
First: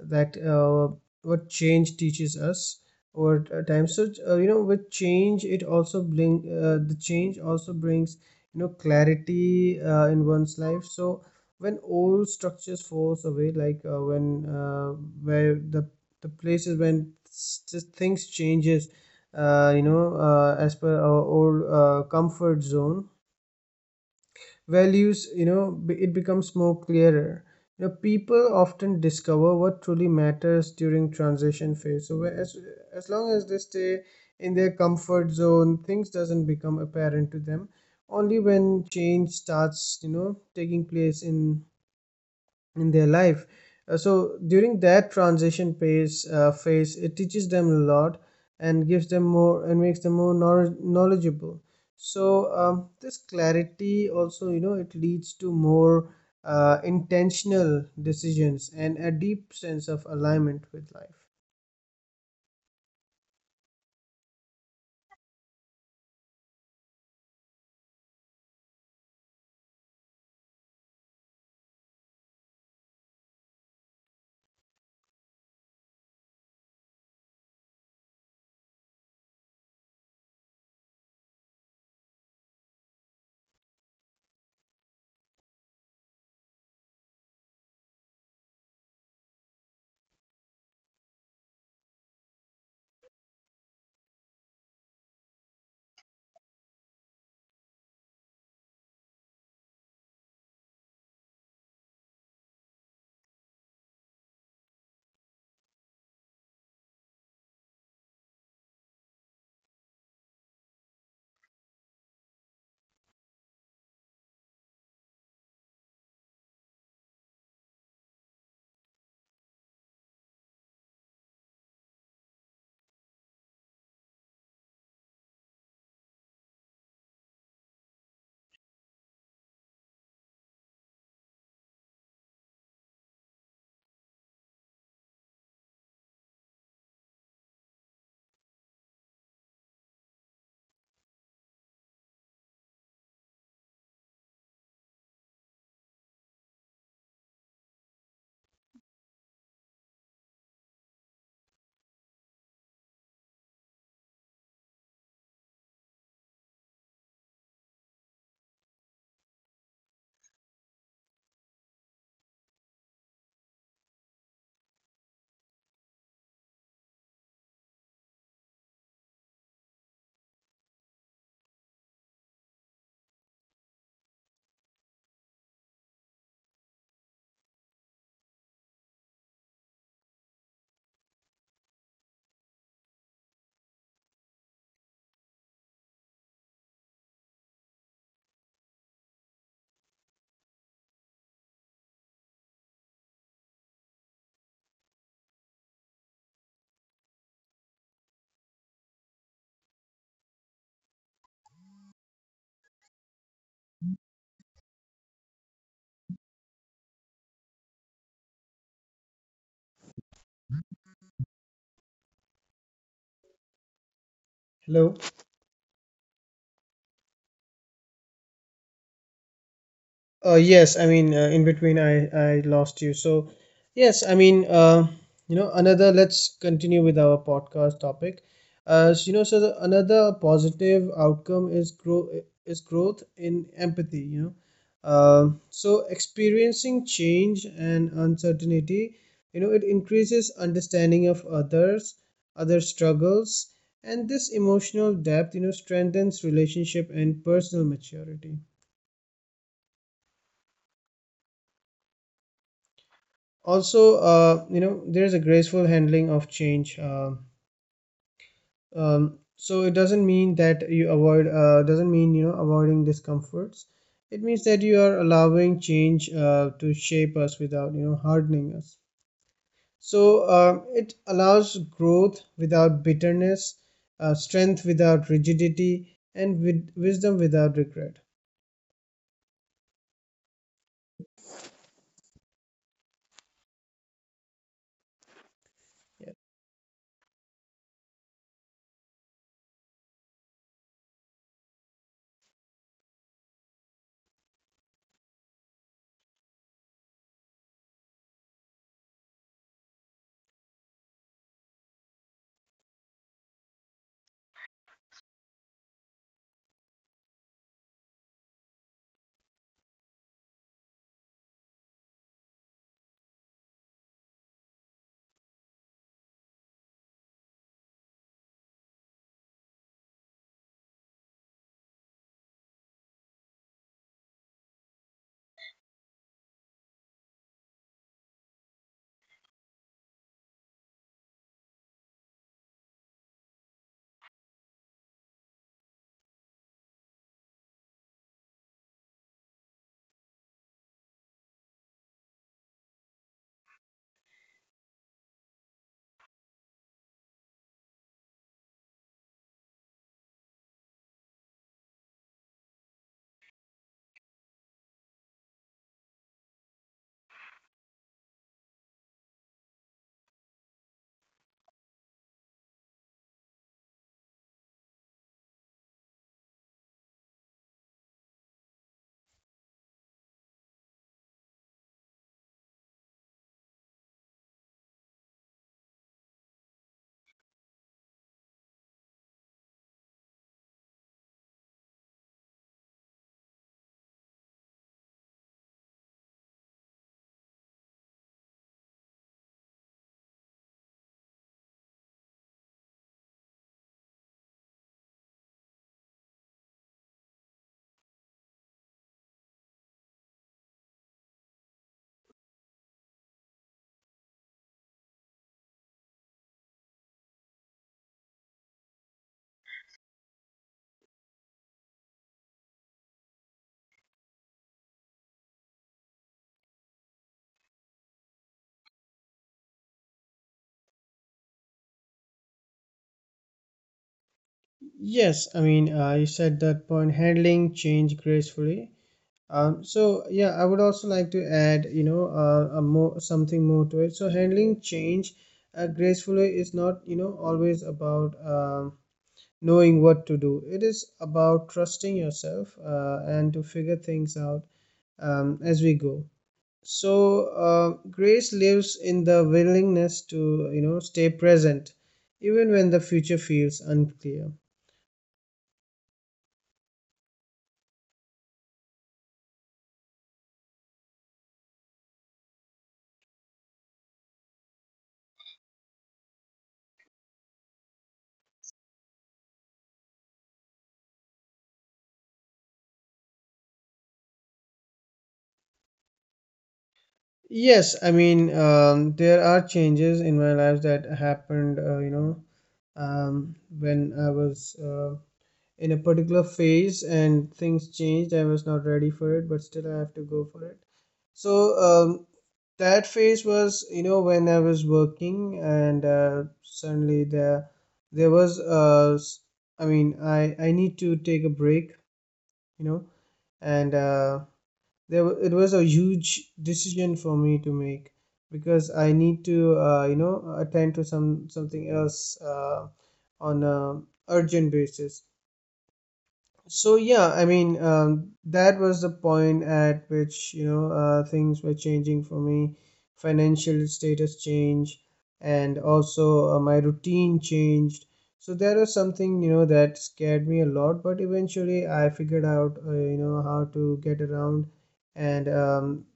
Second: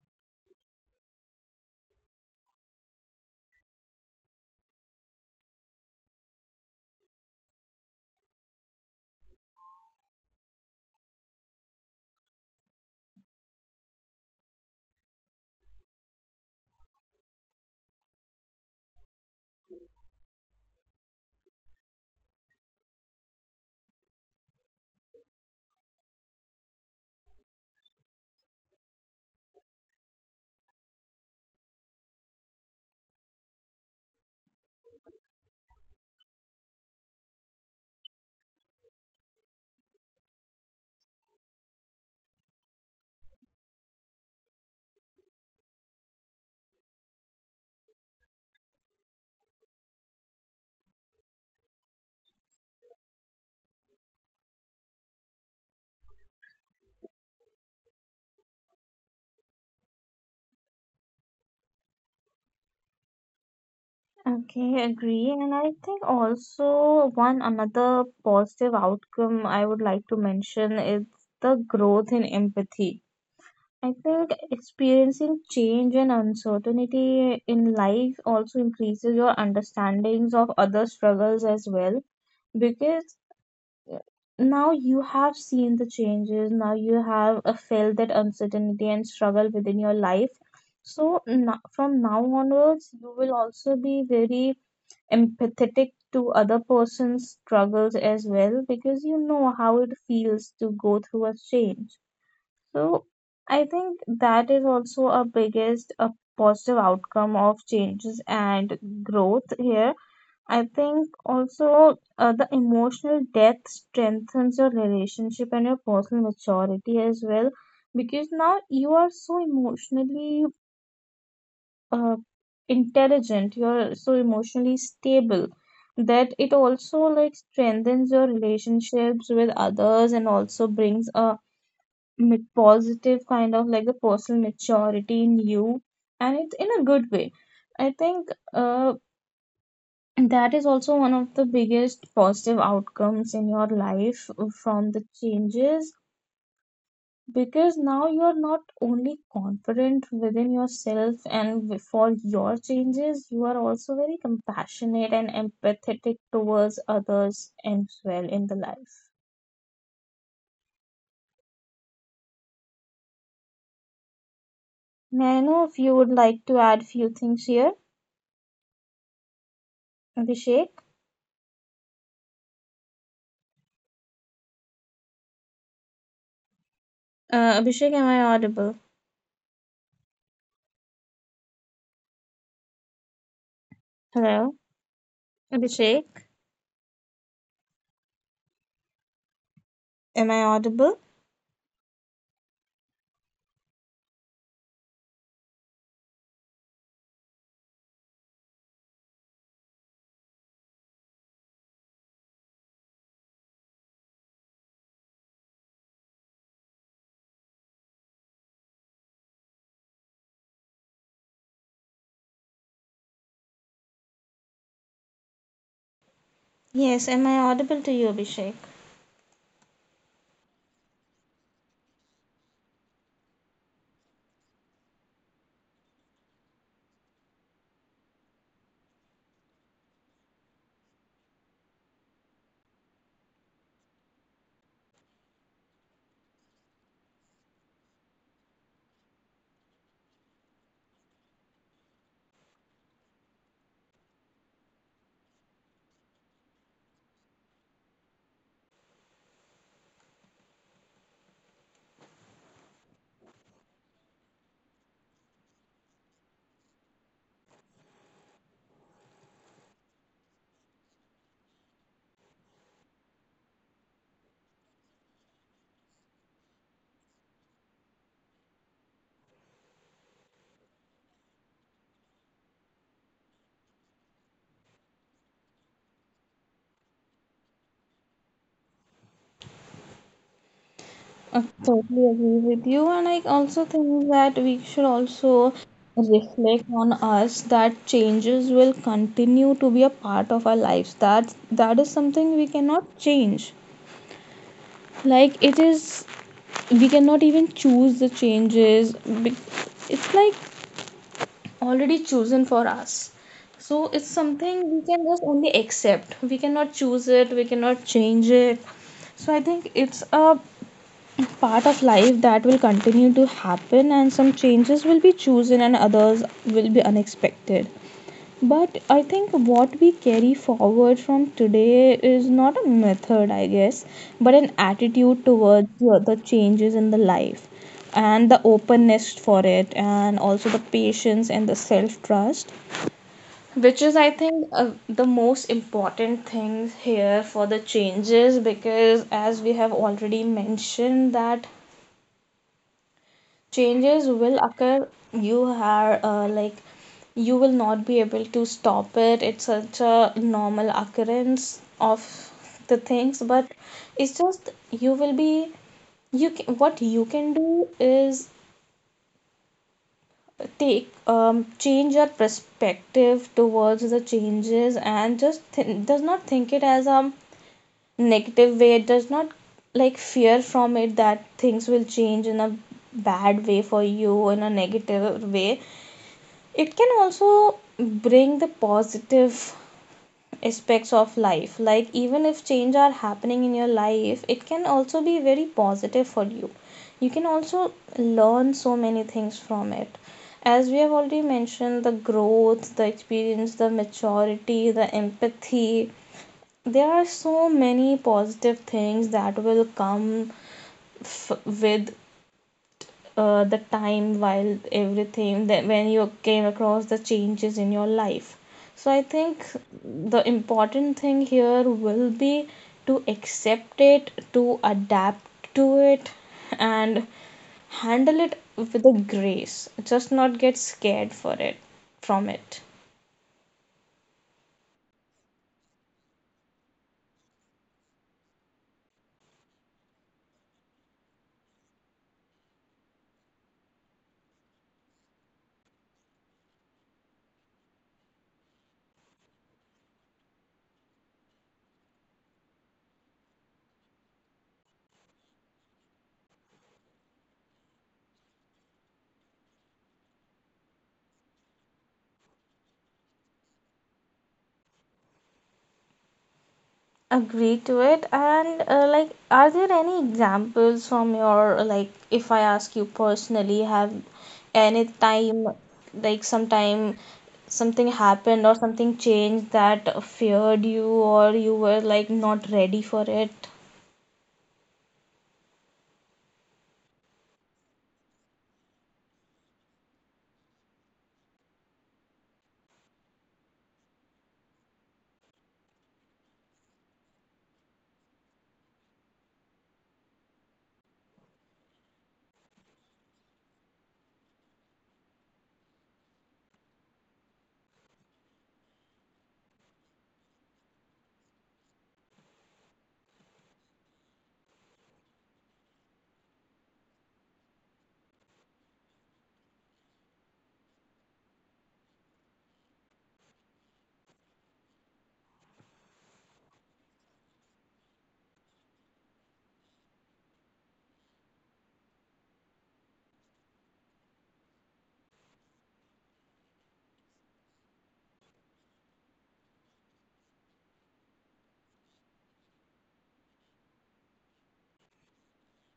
Speaker 2: that uh, what change teaches us over t- uh, time. So, uh, you know, with change, it also bring uh, the change also brings, you know, clarity uh, in one's life. So when old structures falls away, like uh, when uh, where the the places when s- just things changes, uh, you know, uh, as per our old uh, comfort zone values, you know, be- it becomes more clearer. You know, people often discover what truly matters during transition phase. So where- as, as long as they stay in their comfort zone, things doesn't become apparent to them, only when change starts, you know, taking place in in their life. Uh, so during that transition phase, uh, phase, it teaches them a lot and gives them more and makes them more knowledge- knowledgeable. So um, this clarity also, you know, it leads to more uh, intentional decisions and a deep sense of alignment with life.
Speaker 1: Okay, agree. And I think also one another positive outcome I would like to mention is the growth in empathy. I think experiencing change and uncertainty in life also increases your understandings of other struggles as well, because uh, now you have seen the changes, now you have uh, felt that uncertainty and struggle within your life. So, n- from now onwards, you will also be very empathetic to other person's struggles as well, because you know how it feels to go through a change. So I think that is also a biggest a positive outcome of changes and growth here. I think also uh, the emotional depth strengthens your relationship and your personal maturity as well, because now you are so emotionally uh, intelligent, you're so emotionally stable, that it also like strengthens your relationships with others and also brings a ma- positive kind of like the personal maturity in you, and it's in a good way. I think uh, that is also one of the biggest positive outcomes in your life from the changes, because now you are not only confident within yourself and w- for your changes, you are also very compassionate and empathetic towards others as well in the life. May I know if you would like to add few things here, Abhishek? Uh, abhishek, am I audible? Hello? Abhishek, am I audible?
Speaker 2: Hello.
Speaker 1: Yes, am I audible to you, Abhishek?
Speaker 2: Uh, yes, I mean, uh, in between, I I lost you. So, yes, I mean, uh, you know, another. Let's continue with our podcast topic. Uh, so, you know, so the, another positive outcome is grow is growth in empathy. You know, Um so experiencing change and uncertainty, you know, it increases understanding of others, other struggles, and this emotional depth, you know, strengthens relationship and personal maturity. Also, uh, you know there's a graceful handling of change. Uh, um, so it doesn't mean that you avoid uh, doesn't mean, you know, avoiding discomforts. It means that you are allowing change uh, to shape us without, you know, hardening us. So uh, it allows growth without bitterness, uh, strength without rigidity, and with wisdom without regret.
Speaker 1: I totally agree with you, and I also think that we should also
Speaker 2: Yeah.
Speaker 1: reflect on us that changes will continue to be a part of our lives. That that is something we cannot change. Like it is, we cannot even choose the changes. be- It's like already chosen for us. So it's something we can just only accept. We cannot choose it. We cannot change it. So I think it's a part of life that will continue to happen, and some changes will be chosen and others will be unexpected. But I think what we carry forward from today is not a method, I guess, but an attitude towards the the changes in the life, and the openness for it, and also the patience and the self trust, which is, I think, uh, the most important things here for the changes, because as we have already mentioned that changes will occur, you are uh, like, you will not be able to stop it. It's such a normal occurrence of the things. But it's just you will be, you can, what you can do is take um change your perspective towards the changes and just th- does not think it as a negative way, does not like fear from it that things will change in a bad way for you, in a negative way. It can also bring the positive aspects of life. Like even if change are happening in your life, it can also be very positive for you. You can also learn so many things from it. As we have already mentioned, the growth, the experience, the maturity, the empathy, there are so many positive things that will come f- with uh, the time while everything that when you came across the changes in your life. So I think the important thing here will be to accept it, to adapt to it, and handle it with a grace, just not get scared for it, from it.
Speaker 2: Yes, I mean uh, you said that point, handling change gracefully. Um, so yeah, I would also like to add, you know, uh, a more something more to it. So handling change uh, gracefully is not, you know, always about um, knowing what to do. It is about trusting yourself uh, and to figure things out um, as we go. So uh, grace lives in the willingness to, you know, stay present, even when the future feels unclear.
Speaker 1: Agree to it. And uh, like, are there any examples from your, like if I ask you personally, have any time, like sometime something happened or something changed that feared you or you were like not ready for it?
Speaker 2: Yes, I mean, um, there are changes in my life that happened, uh, you know um, when I was uh, in a particular phase and things changed. I was not ready for it, but still I have to go for it. So um, that phase was, you know, when I was working and uh, suddenly there there was uh, s- I mean, I I need to take a break, you know, and uh, there wa- it was a huge decision for me to make because I need to uh, you know attend to some something else uh, on a urgent basis. So yeah, I mean um, that was the point at which you know uh, things were changing for me. Financial status change, and also uh, my routine changed. So there was something, you know, that scared me a lot, but eventually I figured out, uh, you know how to get around and um,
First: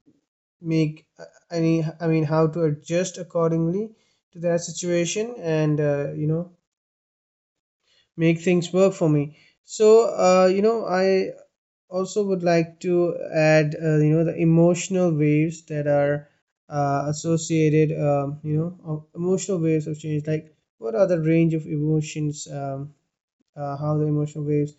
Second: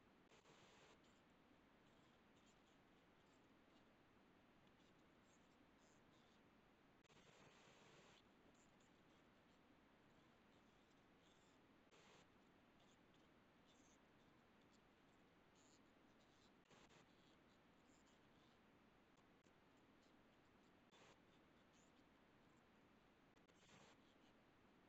Speaker 2: make uh, any I mean how to adjust accordingly to that situation and, uh, you know make things work for me. So uh, you know i also would like to add, uh, you know the emotional waves that are uh, associated, um, you know of emotional waves of change, like what are the range of emotions, um, uh, how the emotional waves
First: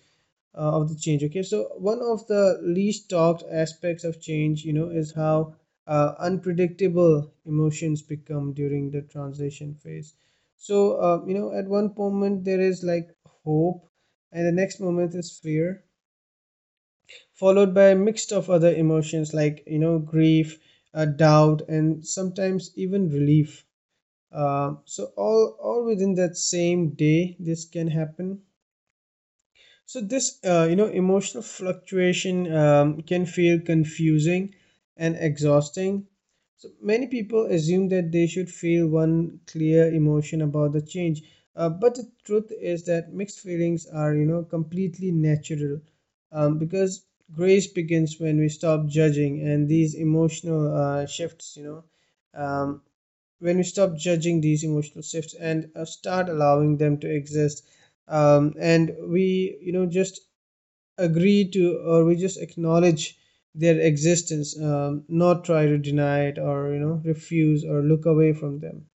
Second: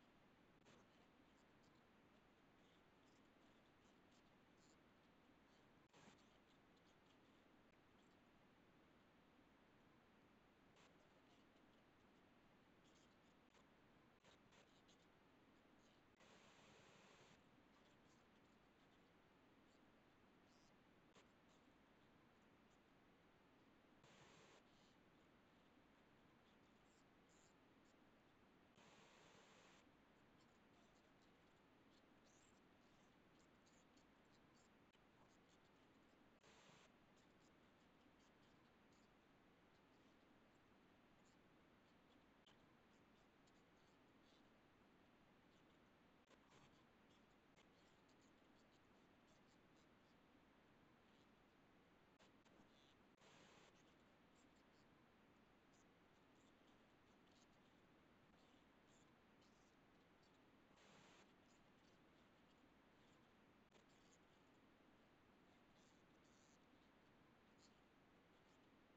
Speaker 2: uh, of the change. Okay, so one of the least talked aspects of change, you know, is how uh, unpredictable emotions become during the transition phase. So uh, you know at one moment there is like hope, and the next moment is fear, followed by a mix of other emotions like, you know, grief, uh, doubt, and sometimes even relief. Uh, so all all within that same day this can happen. So this, uh, you know, emotional fluctuation um, can feel confusing and exhausting. So many people assume that they should feel one clear emotion about the change, uh, but the truth is that mixed feelings are, you know, completely natural, um, because grace begins when we stop judging, and these emotional uh, shifts, you know. Um, when we stop judging these emotional shifts and uh, start allowing them to exist, um, and we, you know, just agree to, or we just acknowledge their existence, um, not try to deny it or, you know, refuse or look away from them.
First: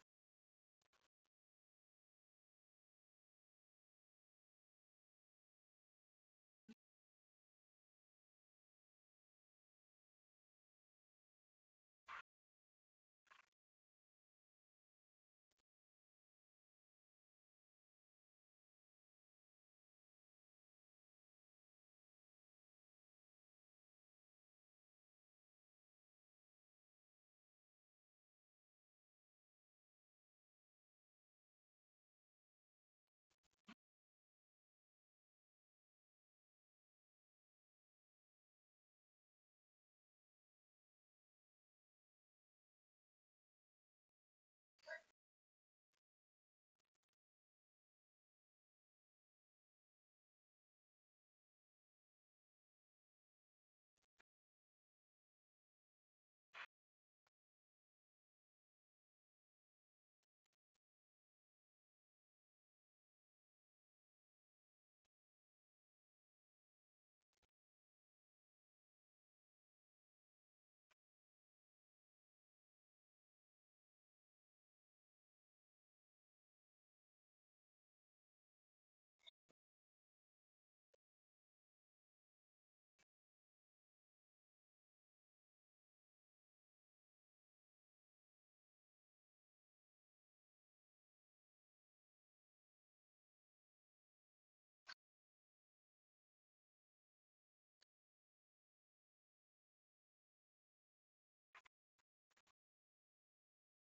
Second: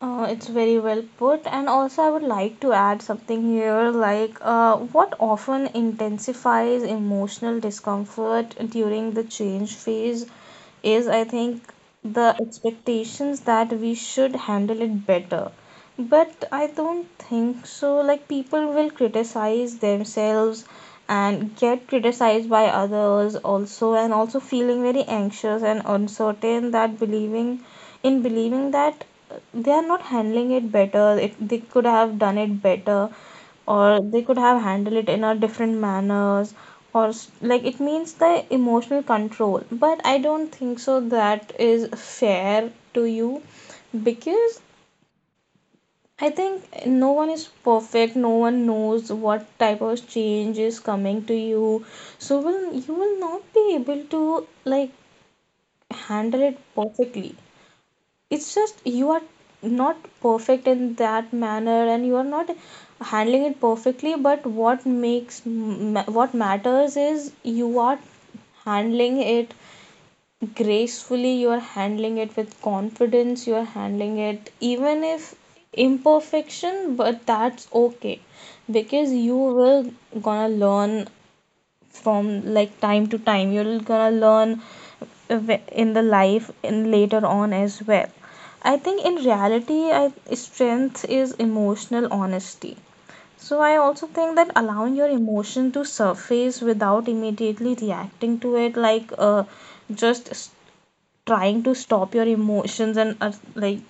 Speaker 1: Uh, it's very well put, and also I would like to add something here, like uh, what often intensifies emotional discomfort during the change phase is, I think, the expectations that we should handle it better. But I don't think so. Like, people will criticize themselves and get criticized by others also, and also feeling very anxious and uncertain, that believing in believing that uh, they are not handling it better, it, they could have done it better, or they could have handled it in a different manners, or s- like it means the emotional control. But I don't think so that is fair to you, because I think no one is perfect. No one knows what type of change is coming to you. So will you, will not be able to like handle it perfectly. It's just you are not perfect in that manner, and you are not handling it perfectly, but what makes ma- what matters is you are handling it gracefully, you are handling it with confidence, you are handling it even if imperfection, but that's okay, because you will gonna learn, from like time to time you're gonna learn in the life and later on as well. I think in reality I, strength is emotional honesty. So I also think that allowing your emotion to surface without immediately reacting to it, like uh, just trying to stop your emotions and uh, like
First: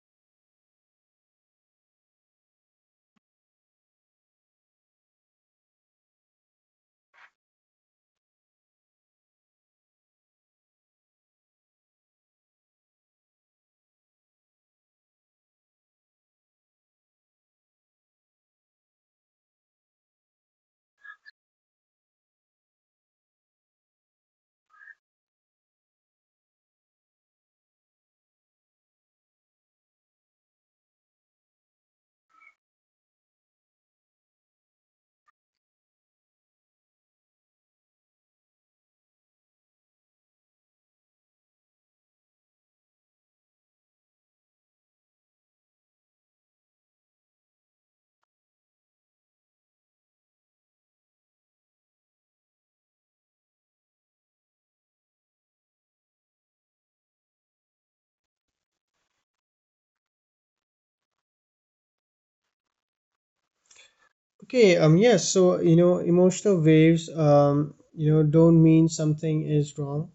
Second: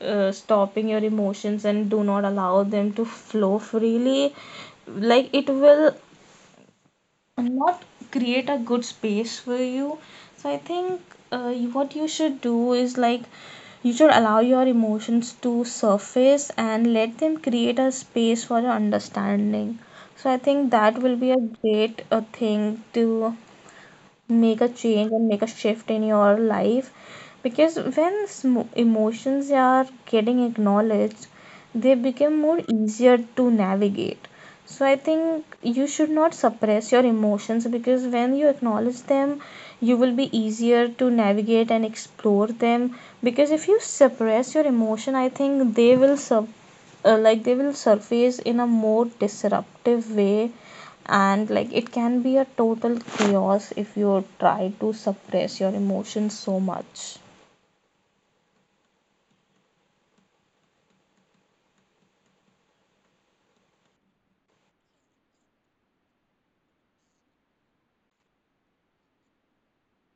Speaker 1: uh, stopping your emotions and do not allow them to flow freely, like it will not create a good space for you. So I think uh, you- what you should do is like, you should allow your emotions to surface and let them create a space for your understanding. So I think that will be a great uh, thing to make a change and make a shift in your life, because when smo- emotions are getting acknowledged, they become more easier to navigate. So I think you should not suppress your emotions, because when you acknowledge them you will be easier to navigate and explore them, because if you suppress your emotion, I think they will sub- uh, like, they will surface in a more disruptive way, and like it can be a total chaos if you try to suppress your emotions so much.
Speaker 2: Okay. Um yes, so you know emotional waves um you know don't mean something is wrong,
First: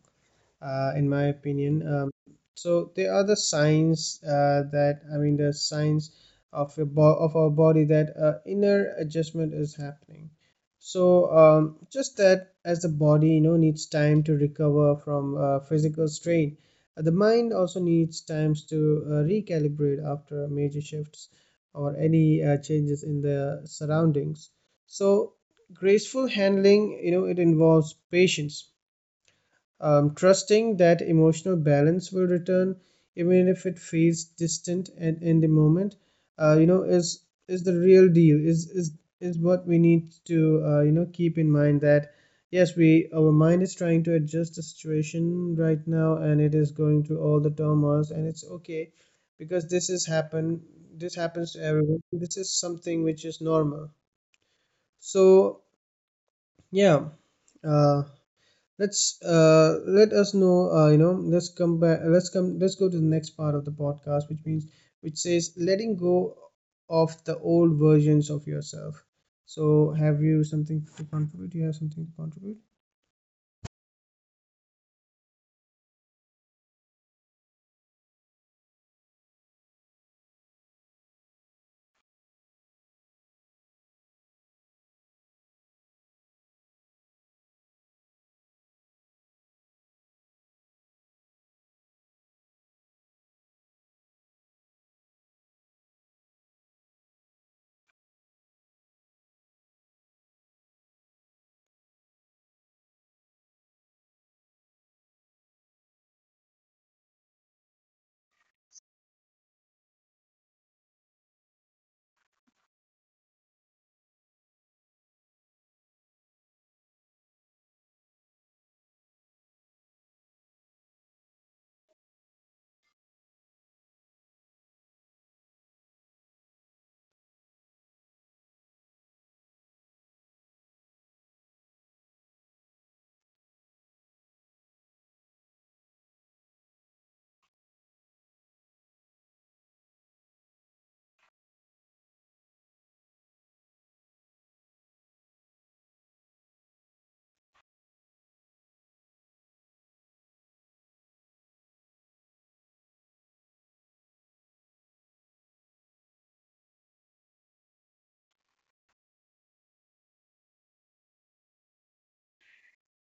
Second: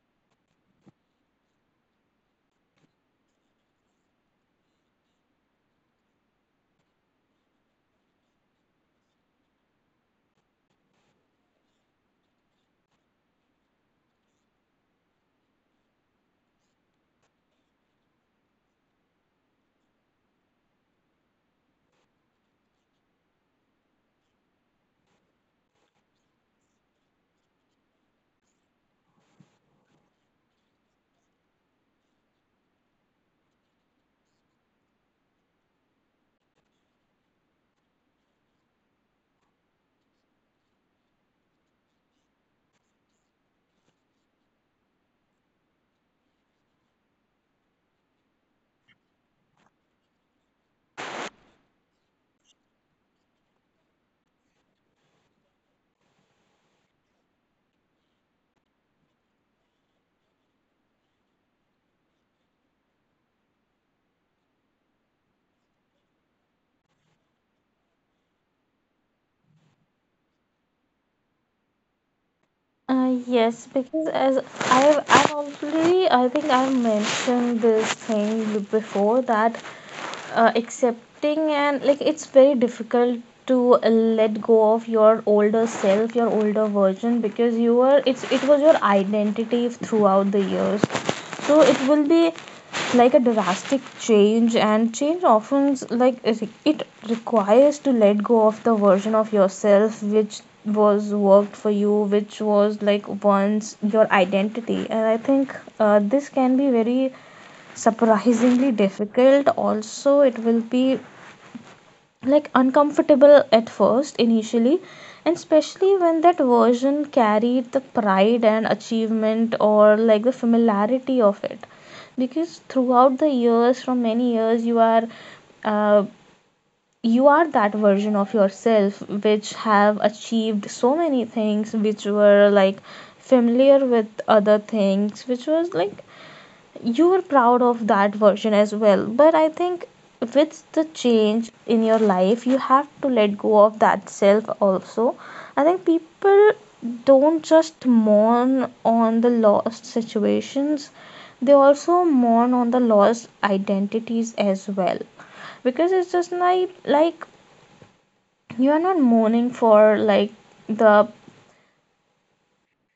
Speaker 2: uh, in my opinion. Um, so there are the signs uh, that I mean the signs of your bo- of our body that uh, inner adjustment is happening. So um, just that as the body, you know, needs time to recover from uh, physical strain, uh, the mind also needs times to uh, recalibrate after major shifts or any uh, changes in the surroundings. So graceful handling, you know, it involves patience, um, trusting that emotional balance will return, even if it feels distant and in the moment. uh, you know is is the real deal, is is is what we need to, uh, you know keep in mind that yes, we, our mind is trying to adjust the situation right now, and it is going through all the turmoils, and it's okay because this is happen this happens to everyone. This is something which is normal. So yeah, uh, let's uh, let us know, uh, you know let's come back let's come let's go to the next part of the podcast, which means which says letting go of the old versions of yourself. So have you something to contribute do you have something to contribute?
Speaker 1: Uh, yes, because as I have I have already, I think I have mentioned this thing before, that uh, accepting, and like it's very difficult to uh, let go of your older self, your older version, because you were, it's, it was your identity throughout the years. So it will be like a drastic change, and change often like it requires to let go of the version of yourself which was worked for you, which was like once your identity. And I think uh, this can be very surprisingly difficult, also it will be like uncomfortable at first initially, and especially when that version carried the pride and achievement, or like the familiarity of it, because throughout the years, from many years, you are uh, you are that version of yourself which have achieved so many things, which were like familiar with other things, which was like you were proud of that version as well. But I think with the change in your life you have to let go of that self also. I think people don't just mourn on the lost situations, they also mourn on the lost identities as well, because it's just like like you are not mourning for like the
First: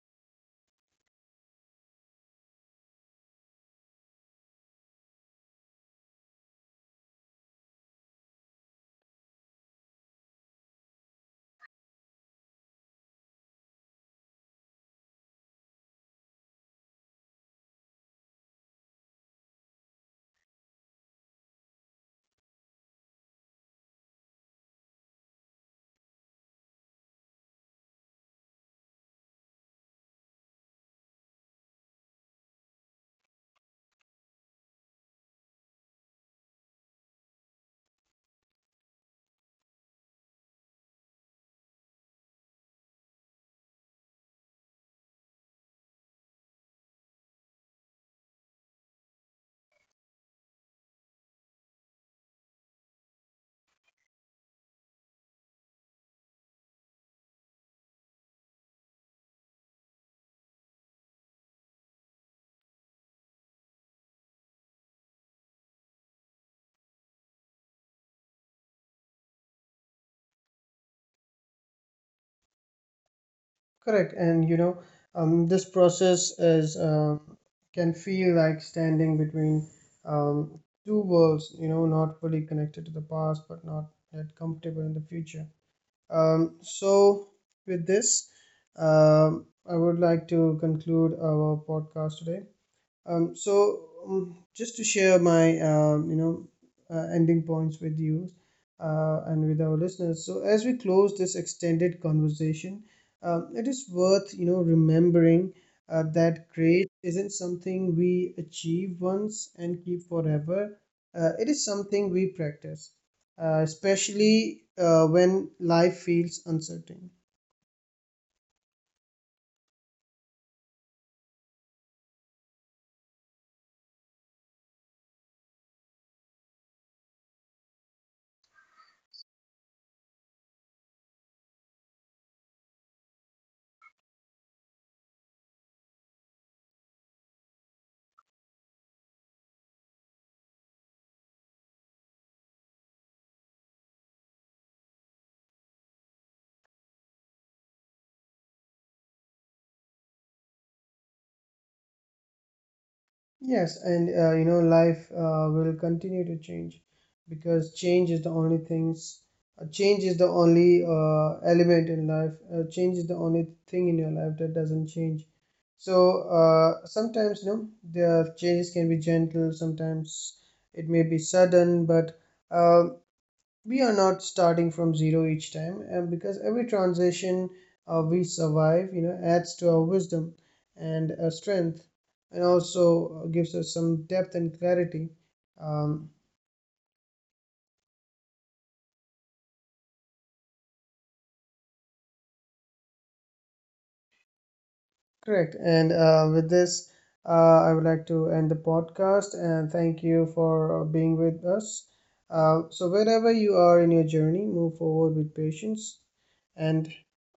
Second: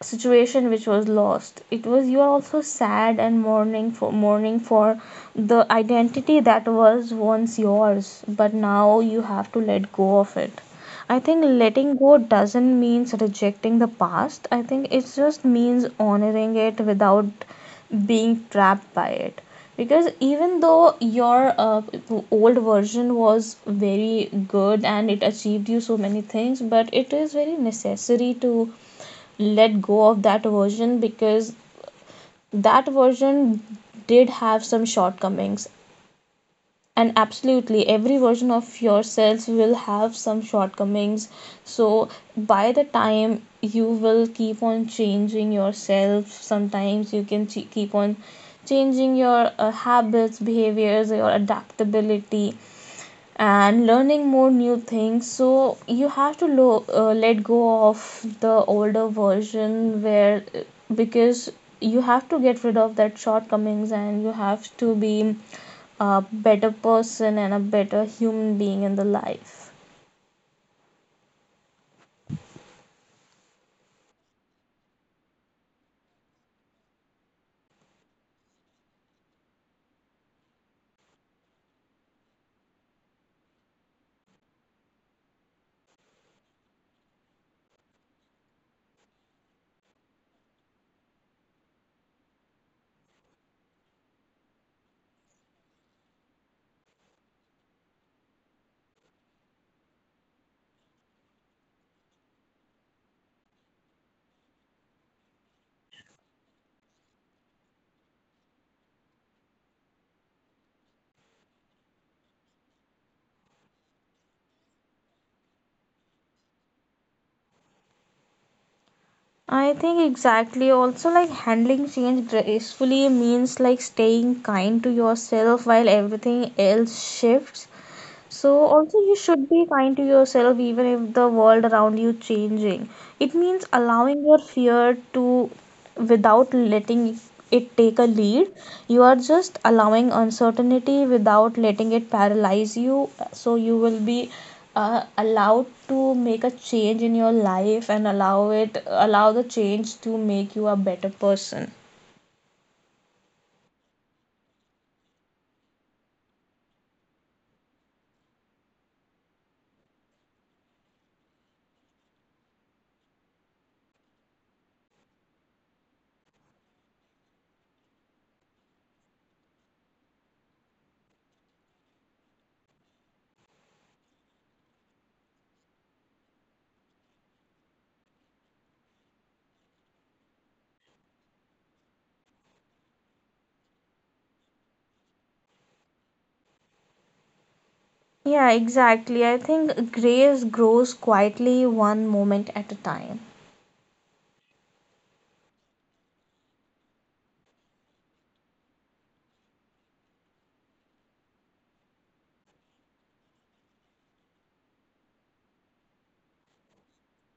Speaker 1: situation which was lost, it was, you are also sad and mourning for mourning for the identity that was once yours but now you have to let go of it. I think letting go doesn't means rejecting the past, I think it just means honoring it without being trapped by it, because even though your uh, old version was very good and it achieved you so many things, but it is very necessary to let go of that version, because that version did have some shortcomings, and absolutely every version of yourself will have some shortcomings. So by the time, you will keep on changing yourself, sometimes you can ch- keep on changing your uh, habits, behaviors, your adaptability, and learning more new things. So you have to lo- uh, let go of the older version where uh, because you have to get rid of that shortcomings, and you have to be a better person and a better human being in the life.
Speaker 2: Correct. And you know, um, this process is uh, can feel like standing between um, two worlds, you know, not fully connected to the past but not yet comfortable in the future. Um, so, with this, um, I would like to conclude our podcast today. Um, so um, just to share my, um, you know uh, ending points with you uh, and with our listeners. So as we close this extended conversation, um, it is worth, you know, remembering uh, that grace isn't something we achieve once and keep forever. Uh, it is something we practice, uh, especially uh, when life feels uncertain.
Speaker 1: I think exactly also like handling change gracefully means like staying kind to yourself while everything else shifts. So also you should be kind to yourself even if the world around you changing. It means allowing your fear to without letting it take a lead. You are just allowing uncertainty without letting it paralyze you. So you will be uh, allowed to make a change in your life and allow it, allow the change to make you a better person.
Speaker 2: Yes, and, uh, you know, life uh, will continue to change because change is the only things. Uh, change is the only uh, element in life. Uh, change is the only thing in your life that doesn't change. So uh, sometimes, you know, the changes can be gentle. Sometimes it may be sudden, but uh, we are not starting from zero each time, and because every transition uh, we survive, you know, adds to our wisdom and our strength, and also gives us some depth and clarity. um,
Speaker 1: Yeah, exactly. I think grace grows quietly, one moment at a time.
Speaker 2: Correct. And uh, with this, uh, I would like to end the podcast and thank you for uh, being with us. Uh, so wherever you are in your journey, move forward with patience and,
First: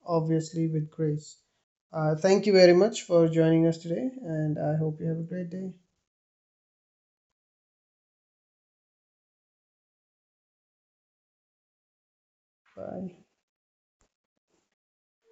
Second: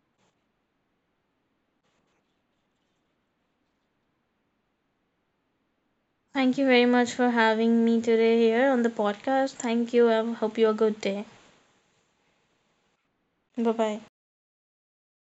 Speaker 2: obviously, with grace. Uh, thank you very much for joining us today, and I hope you have a great day.
Speaker 1: Thank you very much for having me today here on the podcast. Thank you. I hope you have a good day.
Speaker 2: Bye.
Speaker 1: Bye bye.